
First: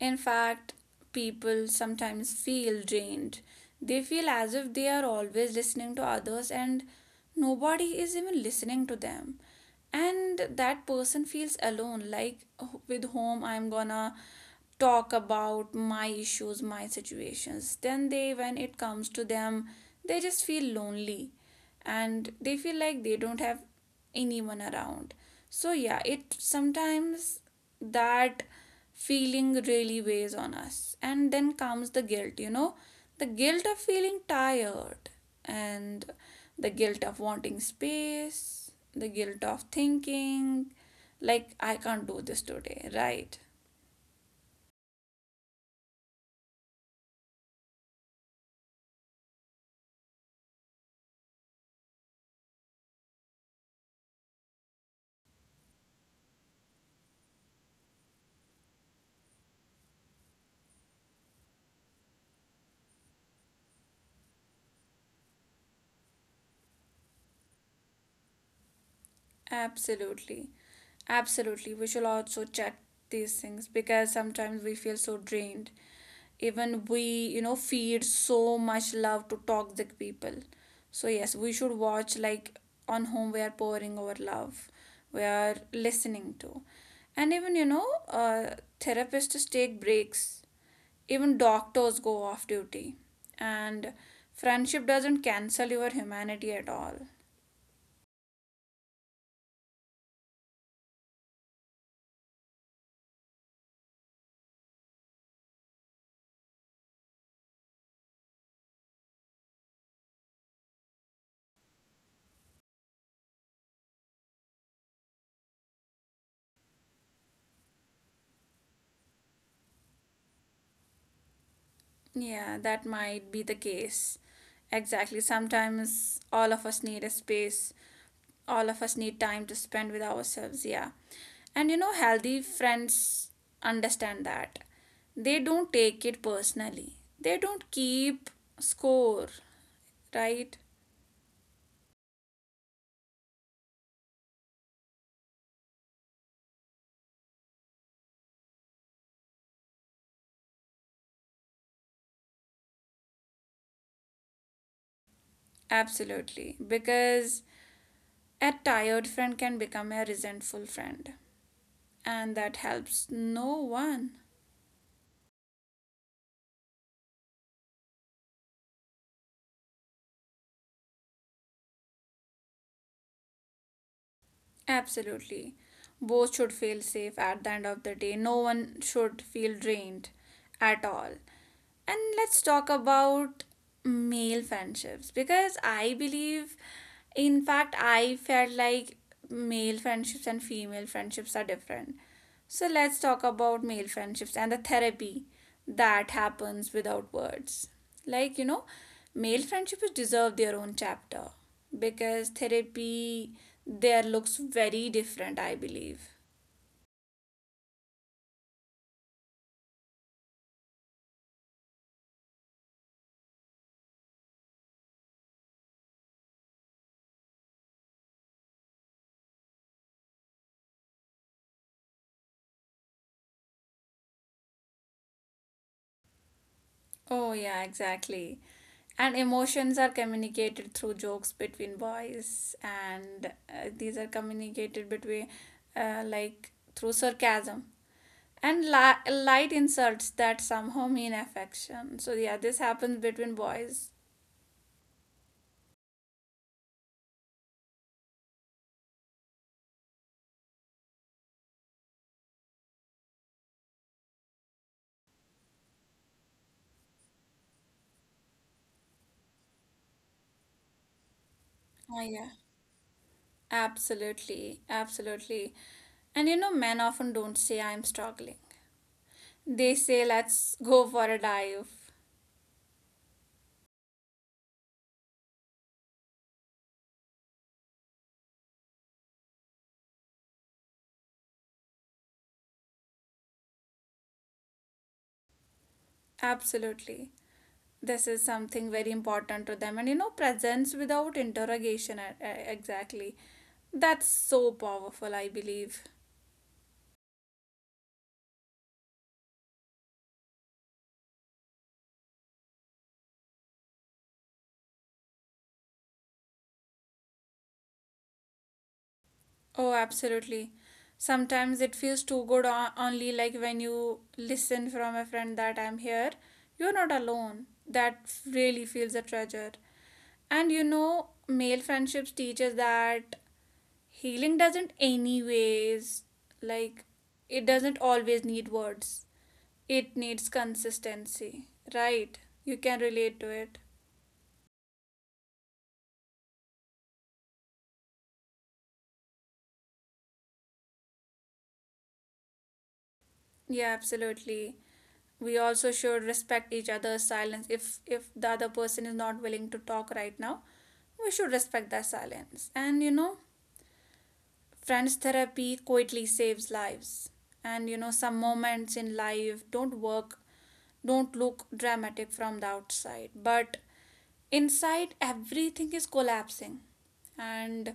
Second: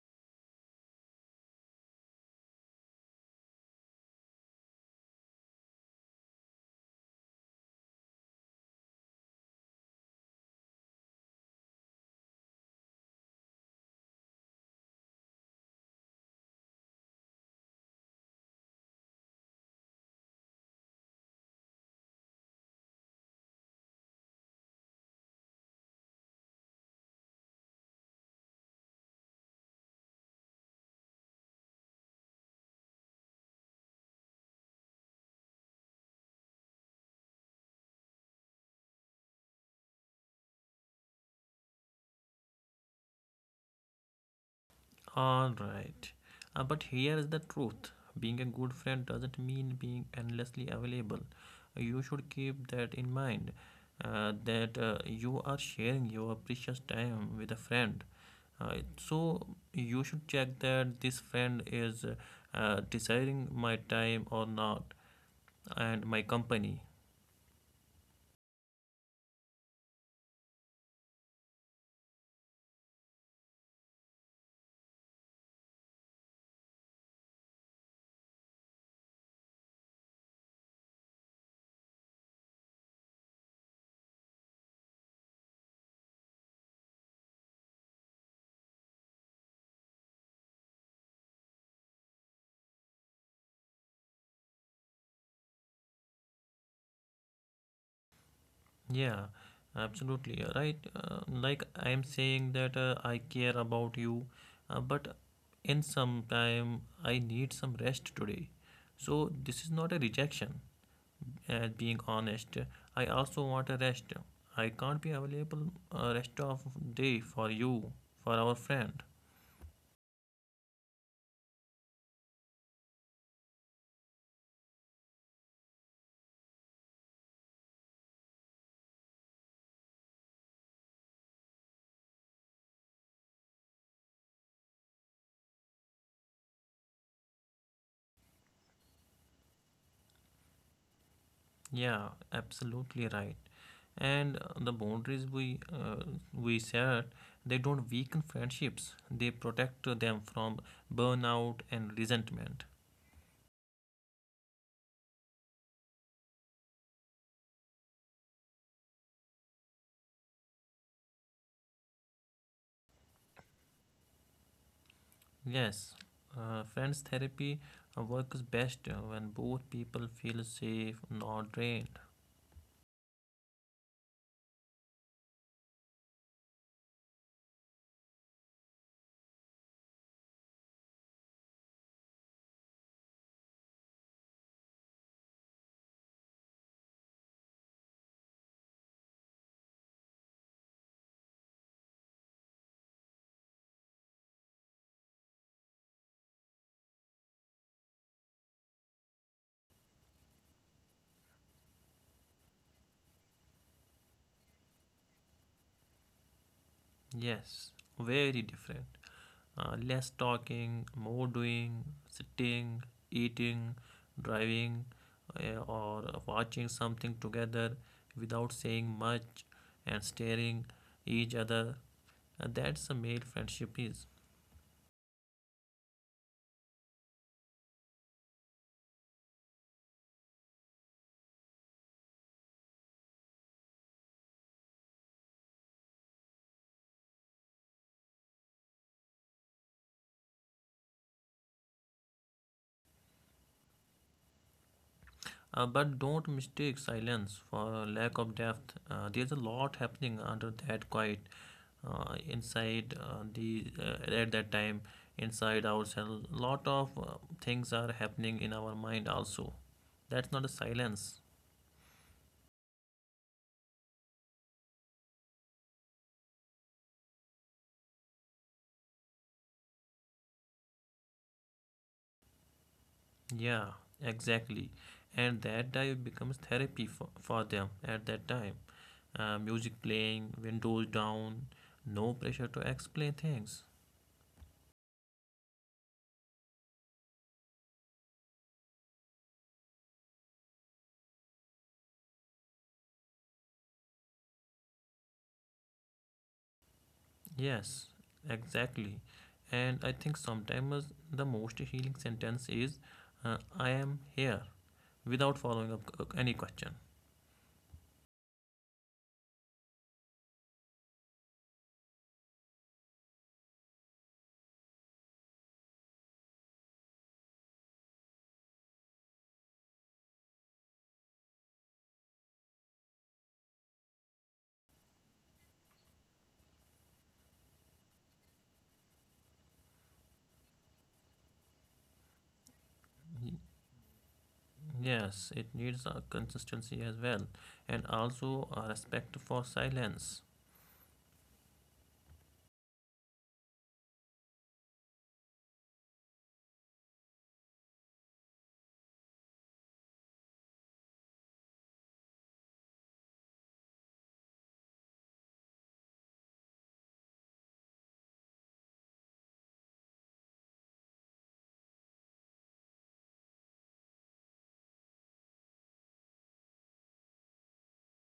[SPEAKER 1] In fact, people sometimes feel drained. They feel as if they are always listening to others and nobody is even listening to them. And that person feels alone, like, "Oh, with whom I'm gonna talk about my issues, my situations." Then they, when it comes to them, they just feel lonely and they feel like they don't have anyone around. So yeah, it sometimes, that feeling really weighs on us. And then comes the guilt, you know, the guilt of feeling tired, and the guilt of wanting space, the guilt of thinking, like, I can't do this today, right?
[SPEAKER 2] All right. But here is the truth, being a good friend doesn't mean being endlessly available. You should keep that in mind that you are sharing your precious time with a friend. So, you should check that this friend is desiring my time or not, and my company.
[SPEAKER 1] Absolutely. Absolutely, we should also check these things, because sometimes we feel so drained. Even we, you know, feed so much love to toxic people. So yes, we should watch like on whom we are pouring our love, we are listening to. And even, you know, therapists take breaks, even doctors go off duty. And friendship doesn't cancel your humanity at all.
[SPEAKER 2] Yeah, absolutely right. Like I am saying that I care about you, but in some time I need some rest today. So this is not a rejection. As being honest, I also want a rest. I can't be available rest of day for you, for our friend.
[SPEAKER 1] Yeah, that might be the case. Exactly. Sometimes all of us need a space, all of us need time to spend with ourselves. Yeah. And you know, healthy friends understand that. They don't take it personally, they don't keep score, right?
[SPEAKER 2] Yeah, absolutely right. And the boundaries we set, they don't weaken friendships. They protect them from burnout and resentment.
[SPEAKER 1] Absolutely. Because a tired friend can become a resentful friend, and that helps no one.
[SPEAKER 2] Yes, friends therapy works best when both people feel safe, not drained.
[SPEAKER 1] Absolutely. Both should feel safe at the end of the day. No one should feel drained at all. And let's talk about male friendships, because I believe, in fact, I felt like male friendships and female friendships are different. So let's talk about male friendships and the therapy that happens without words. Like, you know, male friendships deserve their own chapter because therapy there looks very different, I believe.
[SPEAKER 2] Yes, very different. Less talking, more doing, sitting, eating, driving, or watching something together without saying much and staring each other. That's a male friendship is.
[SPEAKER 1] Oh yeah, exactly. And emotions are communicated through jokes between boys, and these are communicated between, like, through sarcasm and light insults that somehow mean affection. So yeah, this happens between boys.
[SPEAKER 2] But don't mistake silence for lack of depth. There's a lot happening under that quiet inside the at that time inside ourselves. A lot of things are happening in our mind also. That's not a silence.
[SPEAKER 1] Oh yeah. Absolutely, absolutely. And you know, men often don't say, "I'm struggling." They say, "Let's go for a dive."
[SPEAKER 2] Yeah, exactly. And that dive becomes therapy for them at that time. Music playing, windows down, no pressure to explain things.
[SPEAKER 1] Absolutely. This is something very important to them. And you know, presence without interrogation, exactly, that's so powerful, I believe.
[SPEAKER 2] Yes, exactly. And I think sometimes the most healing sentence is, I am here, without following up any question.
[SPEAKER 1] Oh, absolutely. Sometimes it feels too good, only like when you listen from a friend that "I'm here, you're not alone," that really feels a treasure. And you know, male friendships teaches that healing doesn't anyways, like, it doesn't always need words. It needs consistency, right? You can relate to it.
[SPEAKER 2] Yes, it needs a consistency as well, and also a respect for silence.
[SPEAKER 1] Yeah, absolutely. We also should respect each other's silence. If the other person is not willing to talk right now, we should respect their silence. And you know, friends therapy quietly saves lives. And you know, some moments in life don't work, don't look dramatic from the outside, but inside everything is collapsing, and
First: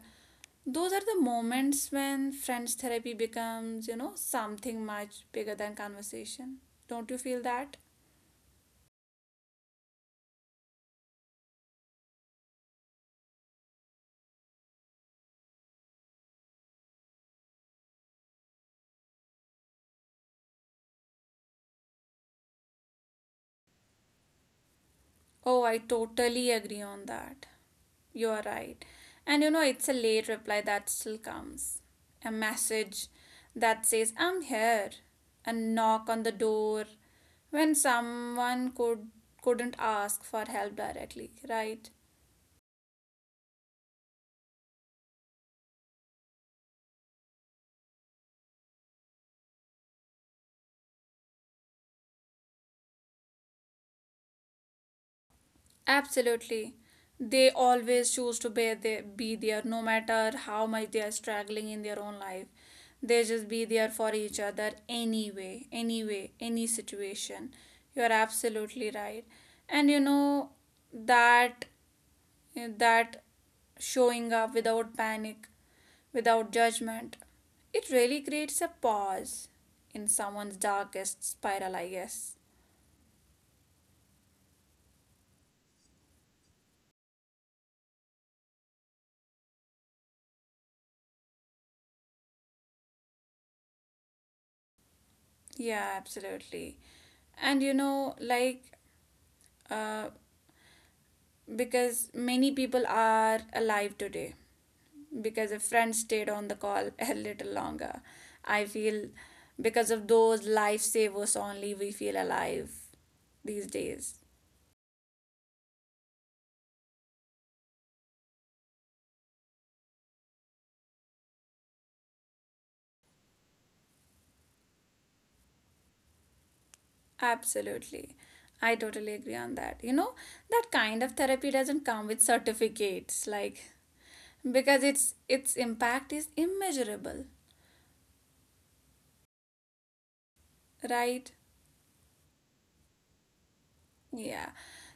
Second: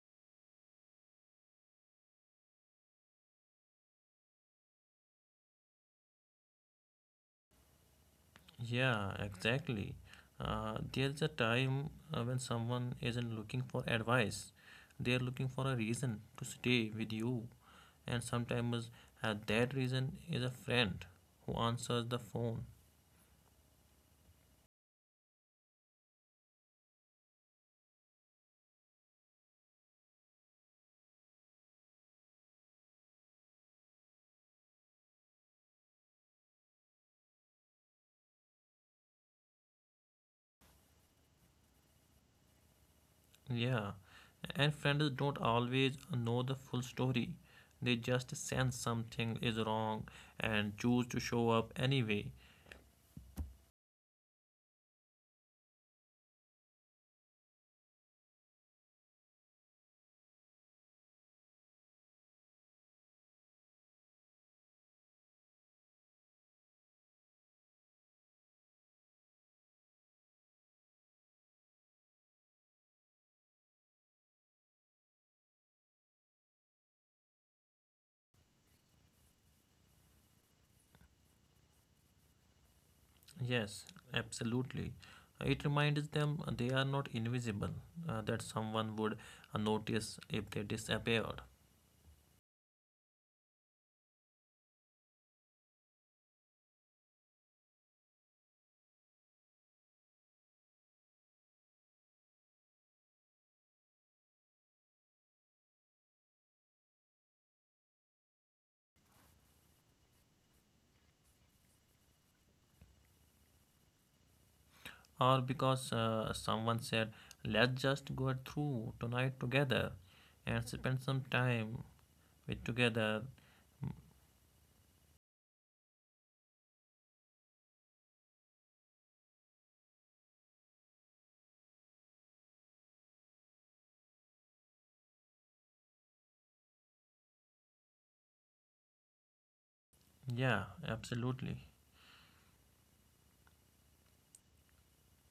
[SPEAKER 1] those are the moments when friends therapy becomes, you know, something much bigger than conversation. Don't you feel that?
[SPEAKER 2] Yeah, exactly. There is a time when someone isn't looking for advice, they are looking for a reason to stay with you. And sometimes that reason is a friend who answers the phone.
[SPEAKER 1] Oh, I totally agree on that. You are right. And you know, it's a late reply that still comes, a message that says "I'm here," a knock on the door when someone could, couldn't ask for help directly, right?
[SPEAKER 2] Yeah, and friends don't always know the full story, they just sense something is wrong and choose to show up anyway.
[SPEAKER 1] Absolutely. They always choose to be there no matter how much they are struggling in their own life. They just be there for each other anyway, anyway, any situation. You are absolutely right. And you know, that that showing up without panic, without judgment, it really creates a pause in someone's darkest spiral, I guess.
[SPEAKER 2] Yes, absolutely. It reminds them they are not invisible, that someone would notice if they disappeared,
[SPEAKER 1] Yeah, absolutely. And you know, like uh, because many people are alive today because a friend stayed on the call a little longer. I feel because of those lifesavers only we feel alive these days.
[SPEAKER 2] or because someone said, "Let's just go through tonight together and spend some time with together."
[SPEAKER 1] Absolutely. I totally agree on that. You know, that kind of therapy doesn't come with certificates like because its impact is immeasurable,
[SPEAKER 2] Yeah,
[SPEAKER 1] right?
[SPEAKER 2] absolutely.
[SPEAKER 1] Yeah.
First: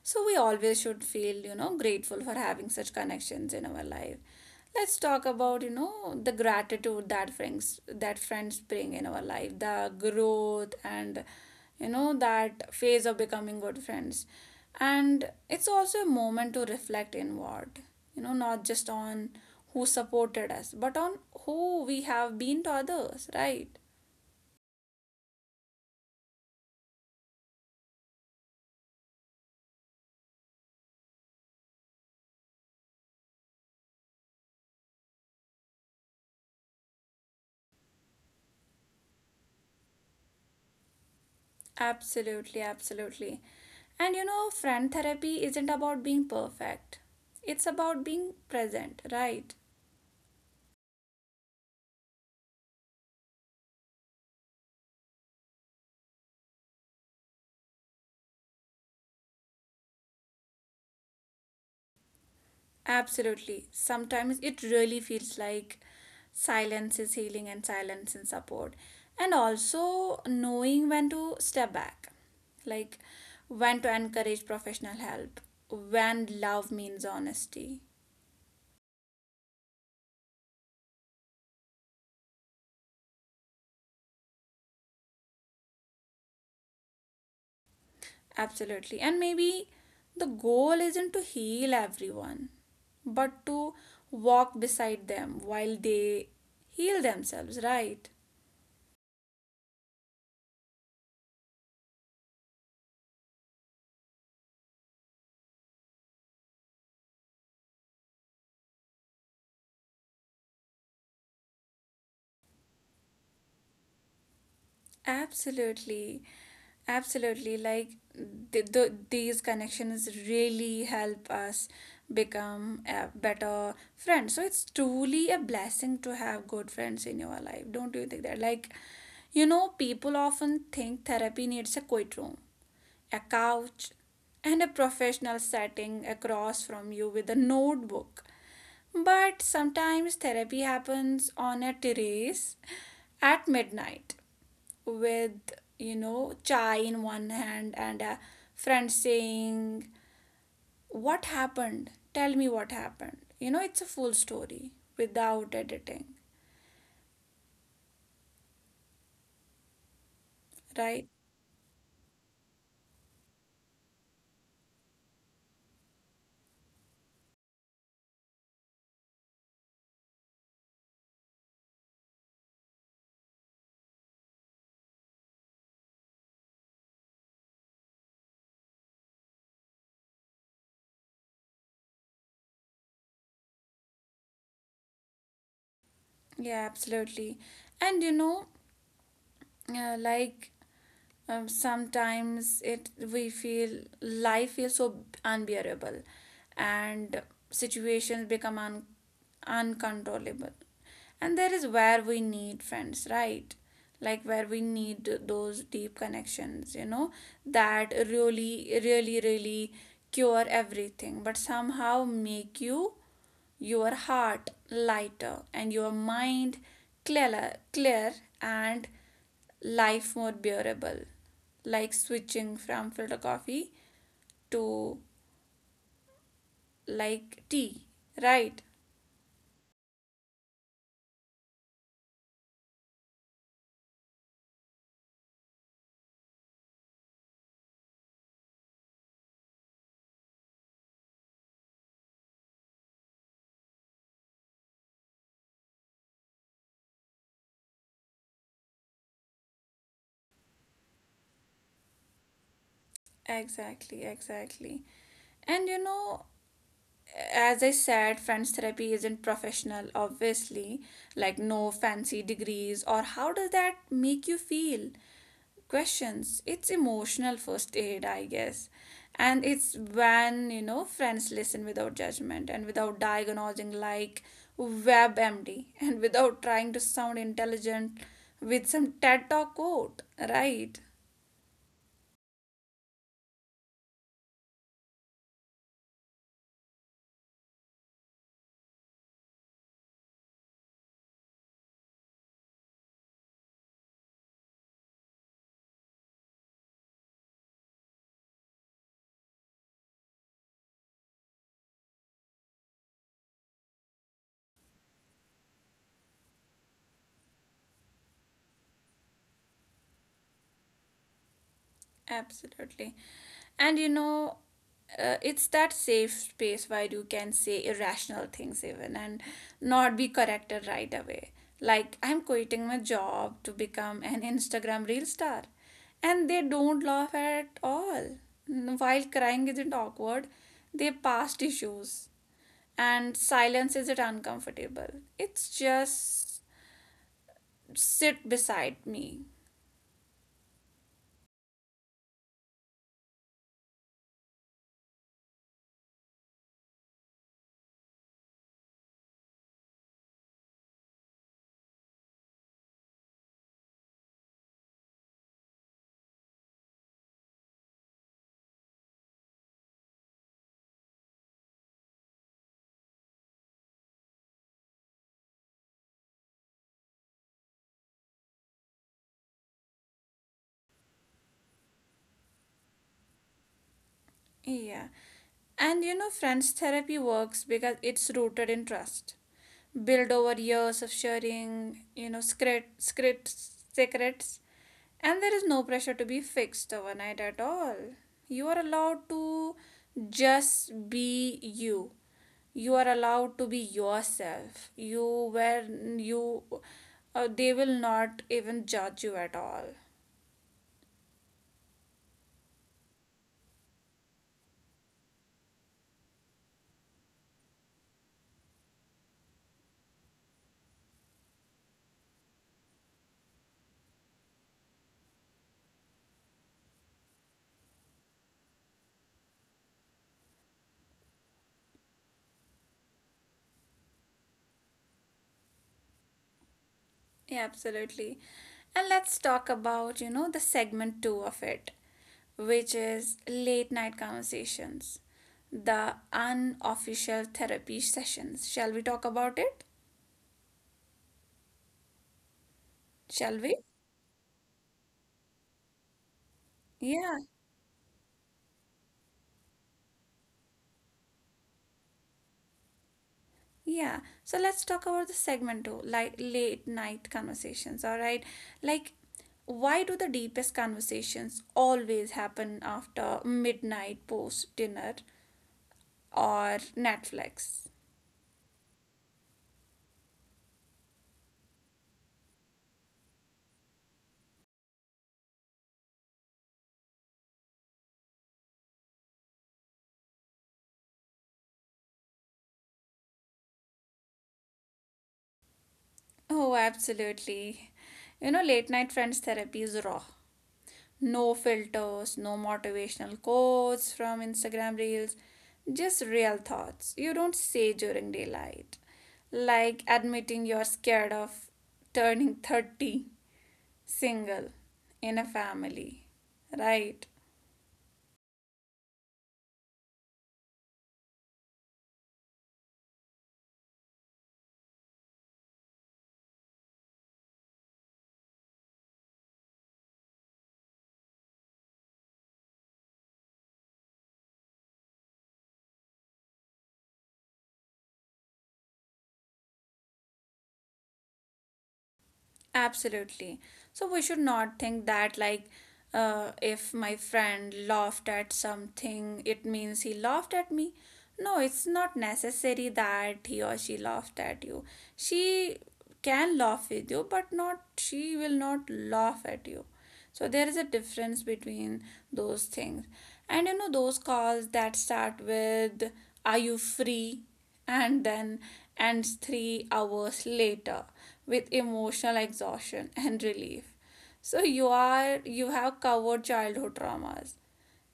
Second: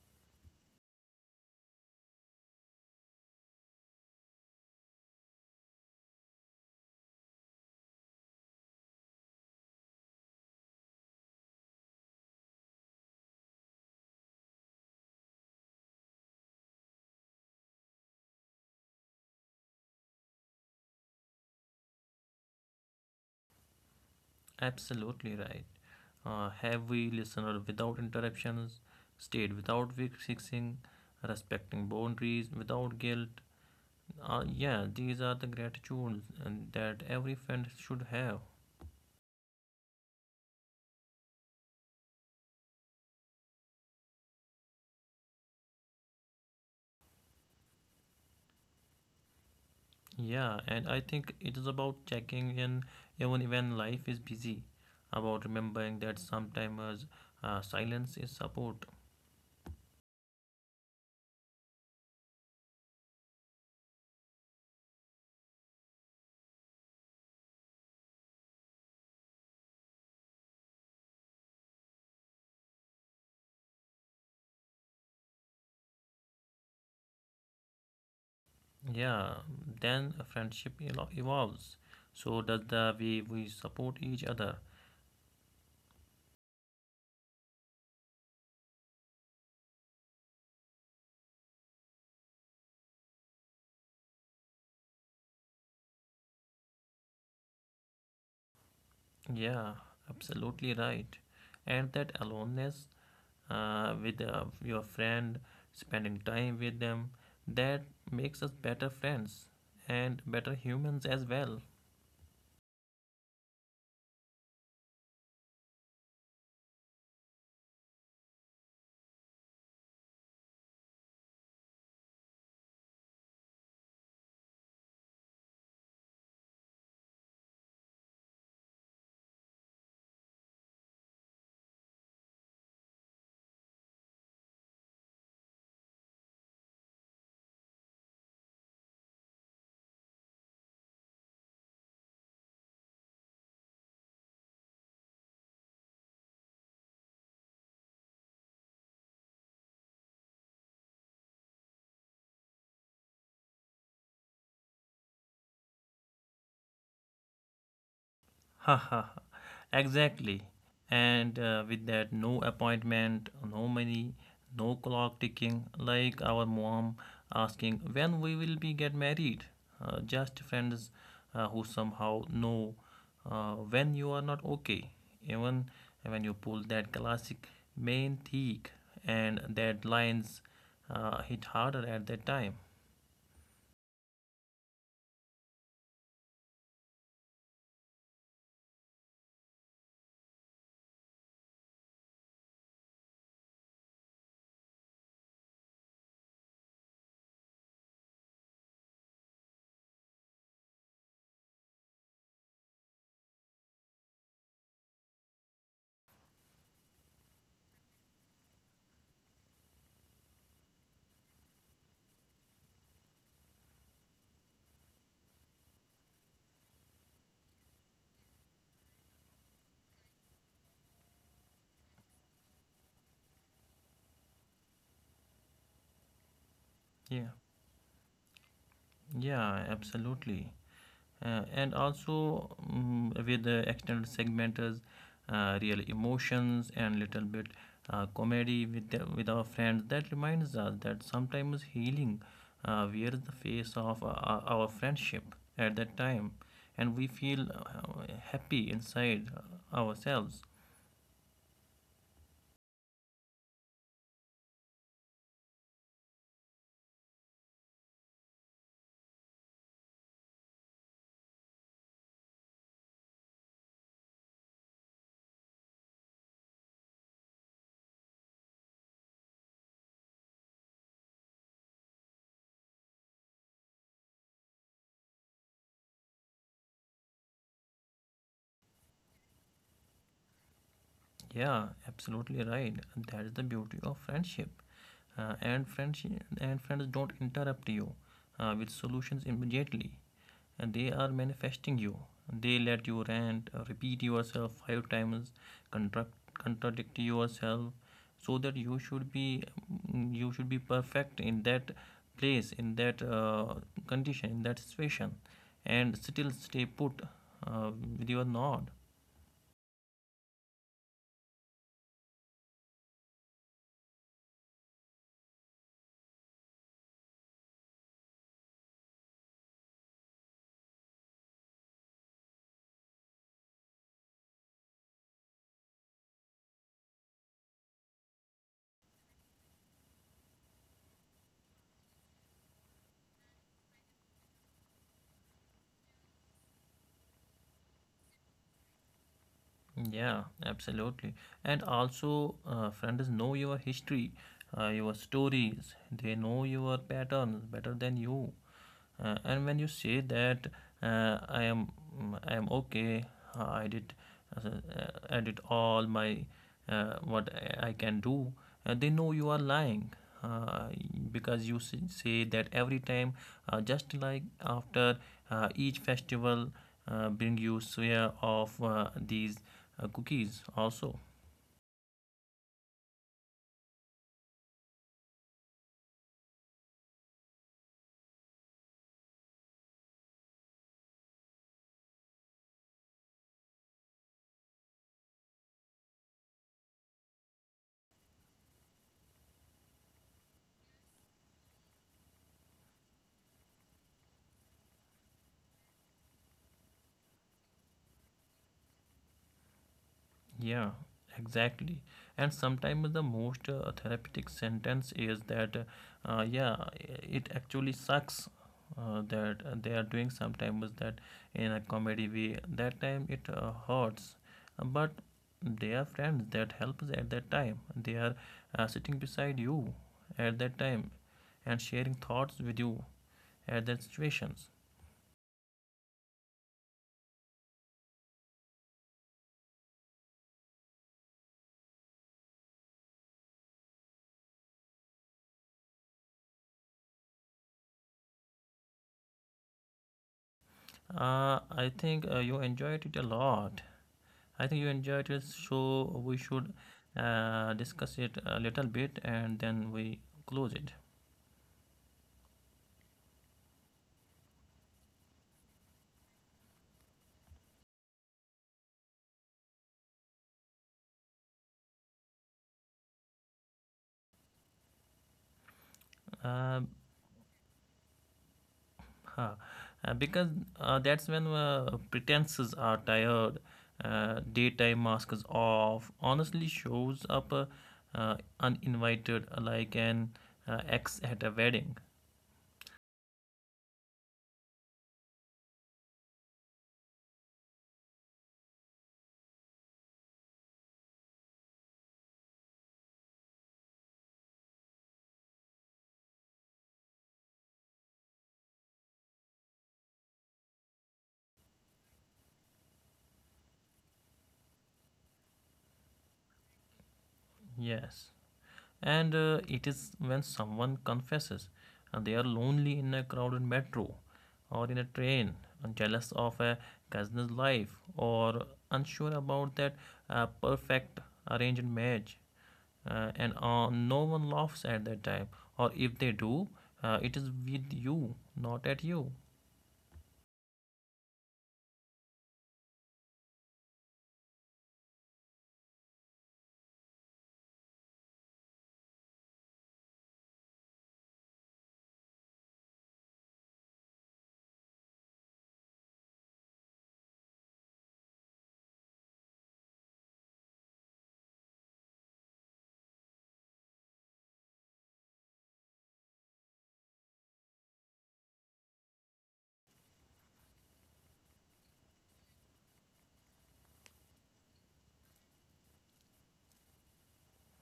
[SPEAKER 1] So we always should feel, you know, grateful for having such connections in our life. Let's talk about, you know, the gratitude that friends bring in our life, the growth and you know that phase of becoming good friends. And it's also a moment to reflect inward, you know, not just on who supported us, but on who we have been to others, right?
[SPEAKER 2] Absolutely right. Have we listened without interruptions, stayed without fixing, respecting boundaries without guilt? Yeah, these are the gratitudes and that every friend should have.
[SPEAKER 1] Absolutely, absolutely. And you know, friend therapy isn't about being perfect, it's about being present, right?
[SPEAKER 2] Yeah, and I think it is about checking in even when life is busy, about remembering that sometimes silence is support.
[SPEAKER 1] Absolutely. Sometimes it really feels like silence is healing and silence is support. And also knowing when to step back, like when to encourage professional help, when love means honesty,
[SPEAKER 2] Yeah, then a evolves. So does the way we support each other.
[SPEAKER 1] Absolutely. And maybe the goal isn't to heal everyone, but to walk beside them while they heal themselves, right?
[SPEAKER 2] Yeah, absolutely right. And that aloneness with your friend, spending time with them. That makes us better friends and better humans as well.
[SPEAKER 1] Absolutely. Absolutely. Like the, these connections really help us become a better friend. So it's truly a blessing to have good friends in your life. Don't you think that? Like, you know, people often think therapy needs a quiet room a couch, and a professional setting across from you with a notebook. But sometimes therapy happens on a terrace at midnight with, you know, chai in one hand and a friend saying, What happened? Tell me what happened. You know, it's a full story without editing, right?
[SPEAKER 2] Exactly. And with that, no appointment, no money, no clock ticking, like our mom asking when we will be get married. Just friends who somehow know when you are not okay. Even when you pull that classic main thick and that lines hit harder at that time.
[SPEAKER 1] Yeah, absolutely. And you know, like sometimes it we feel life feels so unbearable and situations become uncontrollable, and there is where we need friends, right? Like, where we need those deep connections, you know, that really, really, really cure everything, but somehow make you, your heart lighter and your mind clear, and life more bearable, like switching from filter coffee to like
[SPEAKER 2] Yeah,
[SPEAKER 1] tea, right?
[SPEAKER 2] yeah, absolutely. And also, with the extended segmenters real emotions and little bit comedy with our friends that reminds us that sometimes healing wears the face of our friendship at that time, and we feel happy inside ourselves.
[SPEAKER 1] Exactly, exactly. And you know, as I said, friends therapy isn't professional, obviously, like no fancy degrees, or "how does that make you feel?" questions. It's emotional first aid, I guess. And it's when, friends listen without judgment and without diagnosing like WebMD and without trying to sound intelligent with some TED Talk quote, right?
[SPEAKER 2] Yeah, absolutely right. That is the beauty of friendship. And friends don't interrupt you with solutions immediately. And they are manifesting you. They let you rant, repeat yourself five times, contradict yourself, so that you should be mm, you should be perfect in that place, in that condition, in that situation, and still stay put uh, with your nod.
[SPEAKER 1] Absolutely. And you know, it's that safe space where you can say irrational things even and not be corrected right away. Like, I'm quitting my job to become an Instagram Reel star. And they don't laugh at all. While crying isn't awkward, they past issues. And silence isn't uncomfortable. It's just sit beside me.
[SPEAKER 2] Yeah, absolutely. And also, friends know your history, your stories. They know your patterns better than you, and when you say that uh, i am I am okay, uh, i did uh, I did all my what I can do, and they know you are lying, uh, because you say that every time, just like after each festival bring you share of these cookies also.
[SPEAKER 1] Yeah. And you know, friends therapy works because it's rooted in trust, built over years of sharing, secret, scripts, secrets, and there is no pressure to be fixed overnight at all. You are allowed to just be you. You are allowed to be yourself. You where you, they will not even judge you at all.
[SPEAKER 2] Yeah, exactly. And sometimes the most therapeutic sentence is that, yeah, it actually sucks that they are doing sometimes that in a comedy way. That time it hurts, but they are friends that helps at that time. They are sitting beside you at that time and sharing thoughts with you at that situations.
[SPEAKER 1] Yeah, absolutely. And let's talk about, the segment two of it, which is late night conversations, the unofficial therapy sessions. Shall we talk about it?
[SPEAKER 2] I think you enjoyed it a
[SPEAKER 1] Shall we?
[SPEAKER 2] lot. I think you enjoyed it, so we should
[SPEAKER 1] Yeah,
[SPEAKER 2] discuss it a little bit and then we close it.
[SPEAKER 1] yeah. So let's talk about the segment two, like late night conversations, all right? Like, why do the deepest conversations always happen after midnight post dinner or
[SPEAKER 2] Uh,
[SPEAKER 1] Netflix?
[SPEAKER 2] huh. Because that's when pretenses are tired, daytime masks off, honestly shows up uninvited like an ex at a wedding.
[SPEAKER 1] Oh, absolutely. You know, late night friends therapy is raw. No filters, no motivational quotes from Instagram reels, just real thoughts you don't say during daylight. Like admitting you're scared of turning 30 single in a family, right?
[SPEAKER 2] Yes. And it is when someone confesses and they are lonely in a crowded metro or in a train, and jealous of a cousin's life, or unsure about that perfect arranged marriage, and no one laughs at that time, or if they do, it is with you, not at you.
[SPEAKER 1] Absolutely. So we should not think that like if my friend laughed at something, it means he laughed at me. No, it's not necessary that he or she laughed at you. She can laugh with you, but not she will not laugh at you. So there is a difference between those things. And you know, those calls that start with, "Are you free?" and then ends 3 hours later with emotional exhaustion and relief. So you have covered childhood traumas.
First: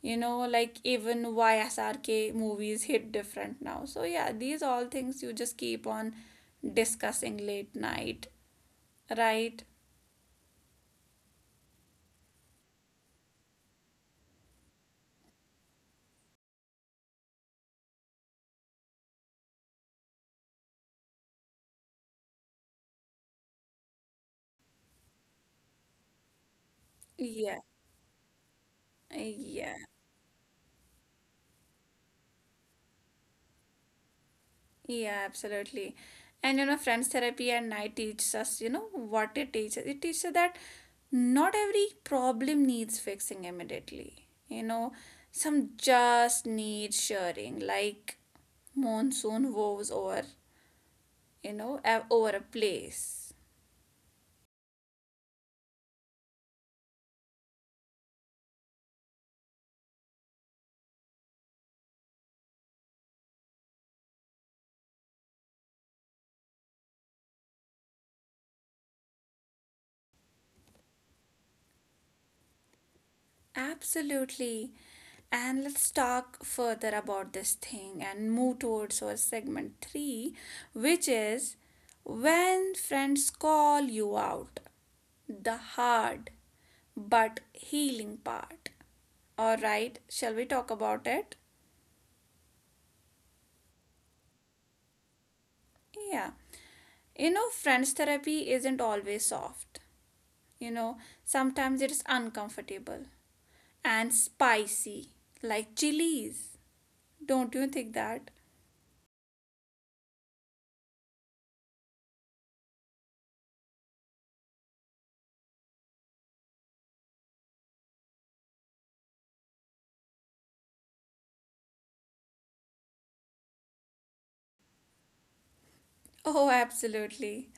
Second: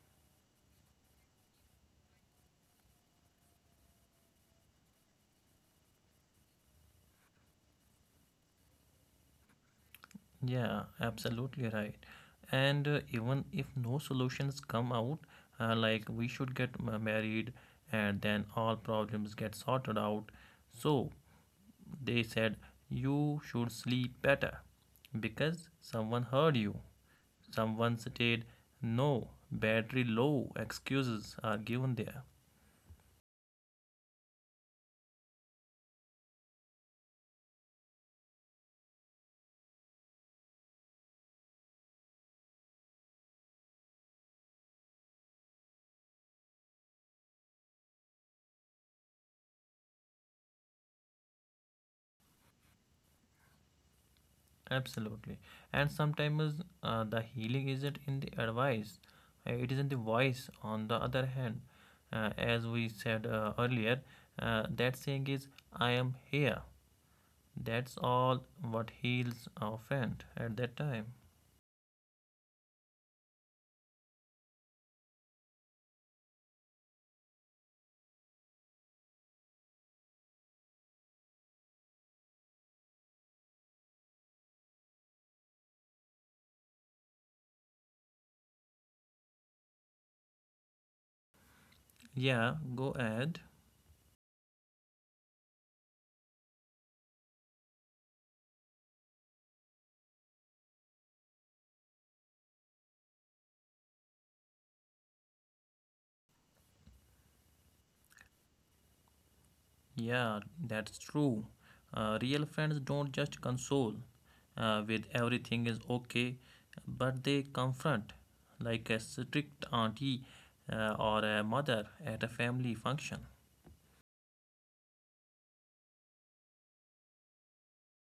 [SPEAKER 1] You know, like even YSRK movies hit different now. So yeah, these all things you just keep on discussing late night, right?
[SPEAKER 2] Yeah, absolutely right. And even if no solutions come out, like we should get married and then all problems get sorted out. So they said you should sleep better because someone heard you.
[SPEAKER 1] Yeah.
[SPEAKER 2] Someone stated no,
[SPEAKER 1] Yeah.
[SPEAKER 2] battery low excuses are given there.
[SPEAKER 1] Yeah, absolutely. And you know, friends therapy at night teaches us, you know, what it teaches. It teaches us that not every problem needs fixing immediately. You know, some just need sharing, like monsoon woes over, you know, over a place.
[SPEAKER 2] Absolutely. And sometimes the healing isn't in the advice, it is in the voice. On the other hand, as we said earlier, that saying is, "I am here." That's all what heals our friend at that time.
[SPEAKER 1] Absolutely. And let's talk further about this thing and move towards our segment three, which is when friends call you out the hard but healing part. All right, shall we talk about it?
[SPEAKER 2] Yeah, go ahead.
[SPEAKER 1] Yeah. You know, friends therapy isn't always soft. You know, sometimes it's uncomfortable and spicy, like chilies. Don't you think that?
[SPEAKER 2] Yeah, that's true. Real friends don't just console with everything is okay, but they confront like a strict auntie or a mother at a family function.
[SPEAKER 1] Oh, absolutely.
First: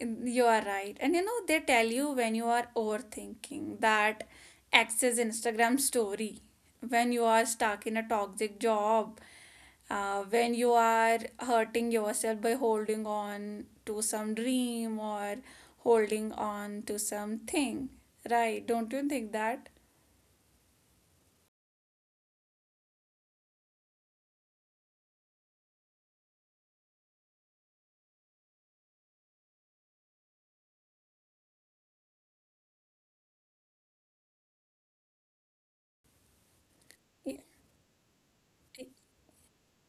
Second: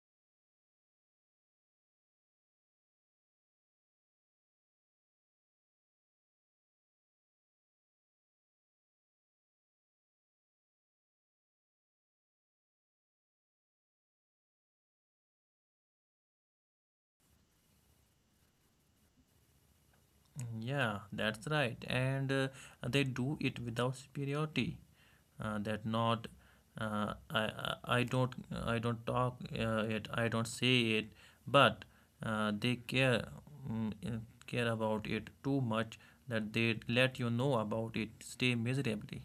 [SPEAKER 1] You are right. And you know, they tell you when you are overthinking that access Instagram story, when you are stuck in a toxic job, when you are hurting yourself by holding on to some dream or holding on to something, right? Don't you think that?
[SPEAKER 2] Yeah, that's right. And they do it without superiority. That not I don't, I don't talk it, I don't say it, but they care, mm, uh, care about it too much that they let you know about it. Stay miserably.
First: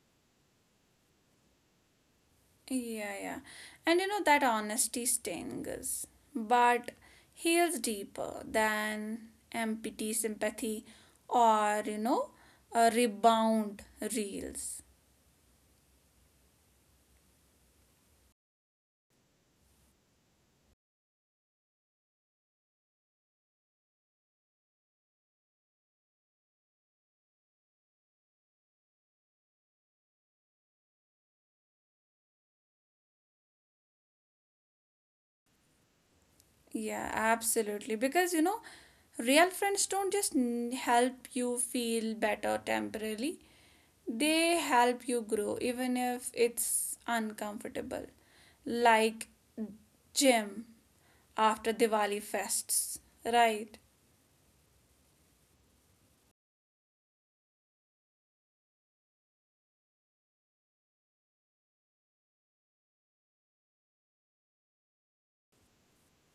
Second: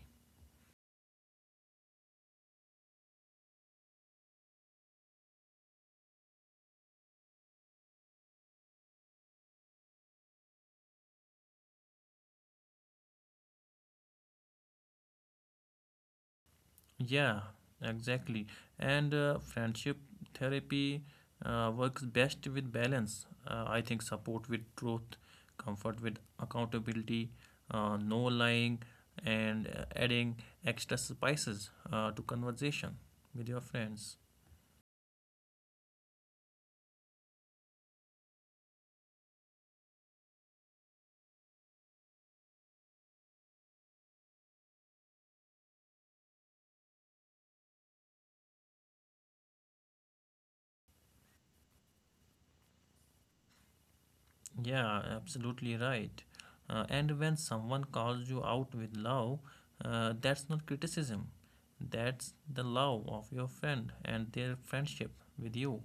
[SPEAKER 1] Yeah, yeah. And you know that honesty stings, but heals deeper than empty sympathy or, you know, a rebound reels.
[SPEAKER 2] Yeah, exactly. And friendship therapy works best with balance. I think support with truth, comfort with accountability, no lying, and adding extra spices to conversation with your friends.
[SPEAKER 1] Yeah, absolutely. Because, you know, real friends don't just help you feel better temporarily, they help you grow, even if it's uncomfortable. Like gym after Diwali fests, right?
[SPEAKER 2] Yeah, absolutely right. And when someone calls you out with love, that's not criticism. That's the love of your friend and their friendship with you.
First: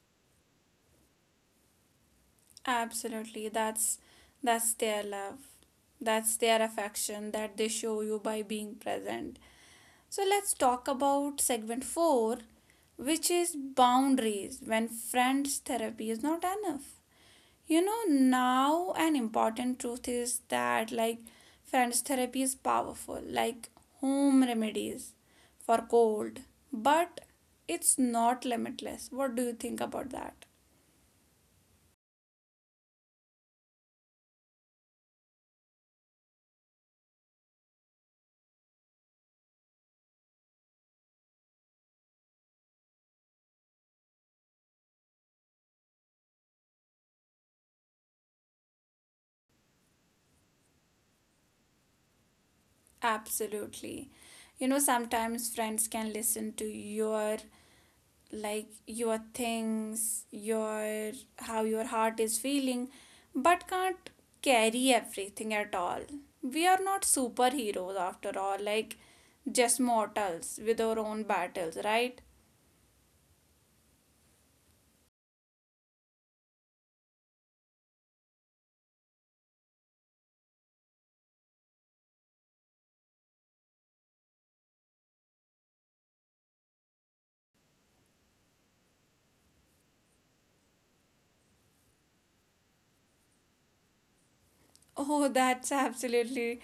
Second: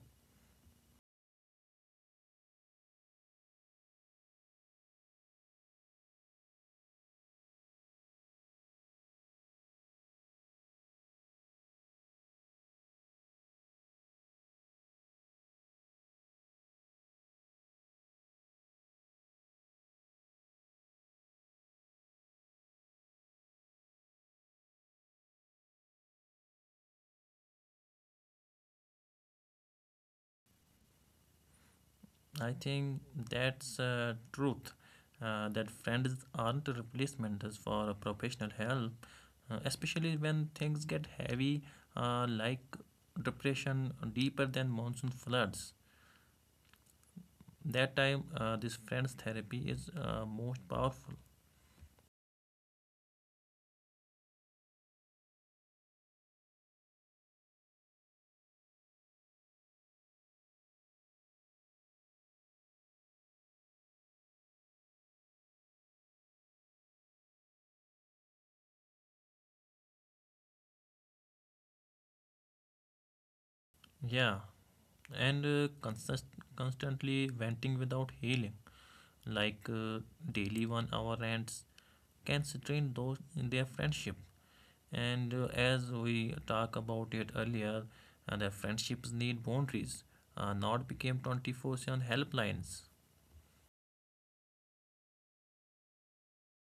[SPEAKER 1] Absolutely. That's their love. That's their affection that they show you by being present. So let's talk about segment 4, which is boundaries when friends therapy is not enough. You know, now an important truth is that like friends therapy is powerful, like home remedies for cold, but it's not limitless. What do you think about that?
[SPEAKER 2] I think that's truth. That friends aren't replacements for professional help, especially when things get heavy, like depression deeper than monsoon floods. That time, this friends therapy is most powerful.
[SPEAKER 1] Absolutely. You know, sometimes friends can listen to your like your things, your how your heart is feeling, but can't carry everything at all. We are not superheroes after all, like just mortals with our own battles, right?
[SPEAKER 2] Yeah, and constantly venting without healing, like daily 1 hour rants, can strain those in their friendship. And as we talk about it earlier, and the friendships need boundaries, not became 24/7 helplines.
[SPEAKER 1] Oh, that's absolutely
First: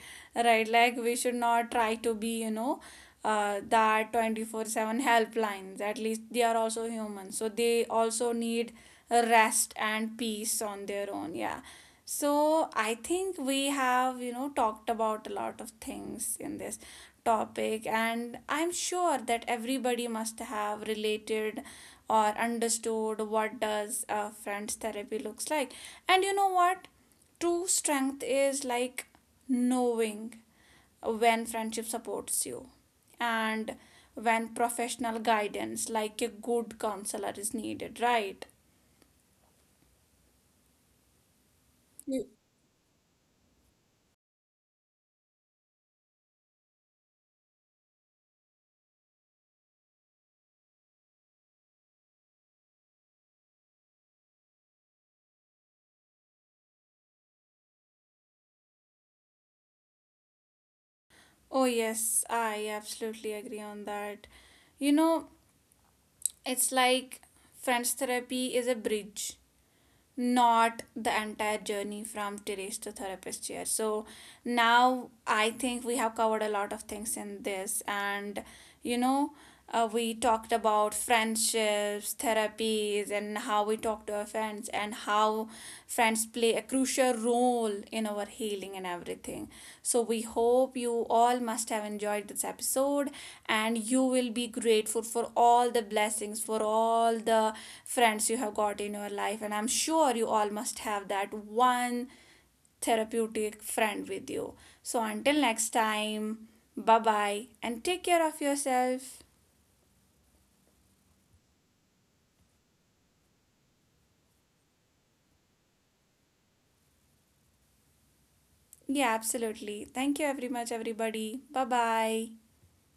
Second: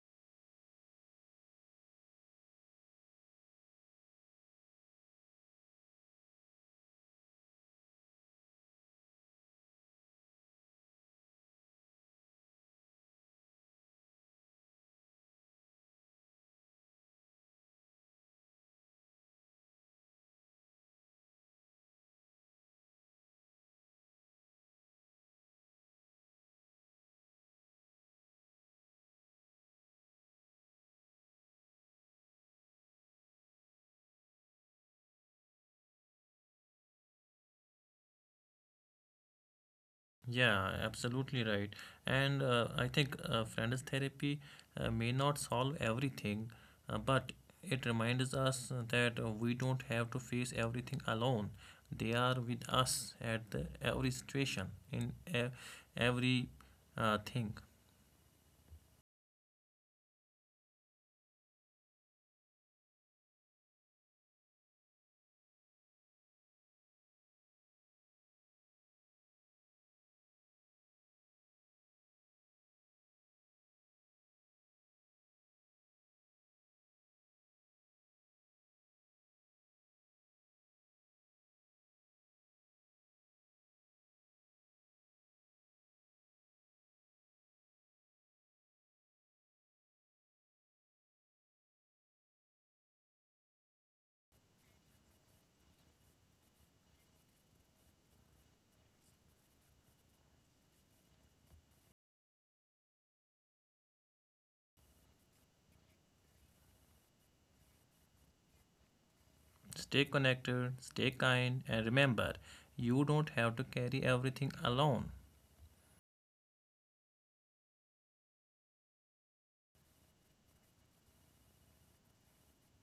[SPEAKER 1] right. Like, we should not try to be, you know, that 24/7 helplines. At least they are also human. So they also need rest and peace on their own. Yeah. So I think we have, you know, talked about a lot of things in this topic, and I'm sure that everybody must have related or understood what does a friend's therapy looks like. And you know what? True strength is like knowing when friendship supports you and when professional guidance, like a good counselor, is needed, right?
[SPEAKER 2] Yeah, absolutely right.
[SPEAKER 1] You-
[SPEAKER 2] And I think friends therapy may not solve everything, but it reminds us that we don't have to face everything alone. They are with us at every situation, in every thing.
[SPEAKER 1] Oh, yes, I absolutely agree on that. You know, it's like friends therapy is a bridge not the entire journey from terrace to therapist chair. So now I think we have covered a lot of things in this, and you know, we talked about friendships, therapies, and how we talk to our friends, and how friends play a crucial role in our healing and everything. So, we hope you all must have enjoyed this episode and you will be grateful for all the blessings, for all the friends you have got in your life. And I'm sure you all must have that one therapeutic friend with you. So, until next time, bye bye and take care of yourself.
[SPEAKER 2] Stay connected, stay kind, and remember, you don't have to carry everything alone.
[SPEAKER 1] Yeah, absolutely. Thank you very much, everybody. Bye bye.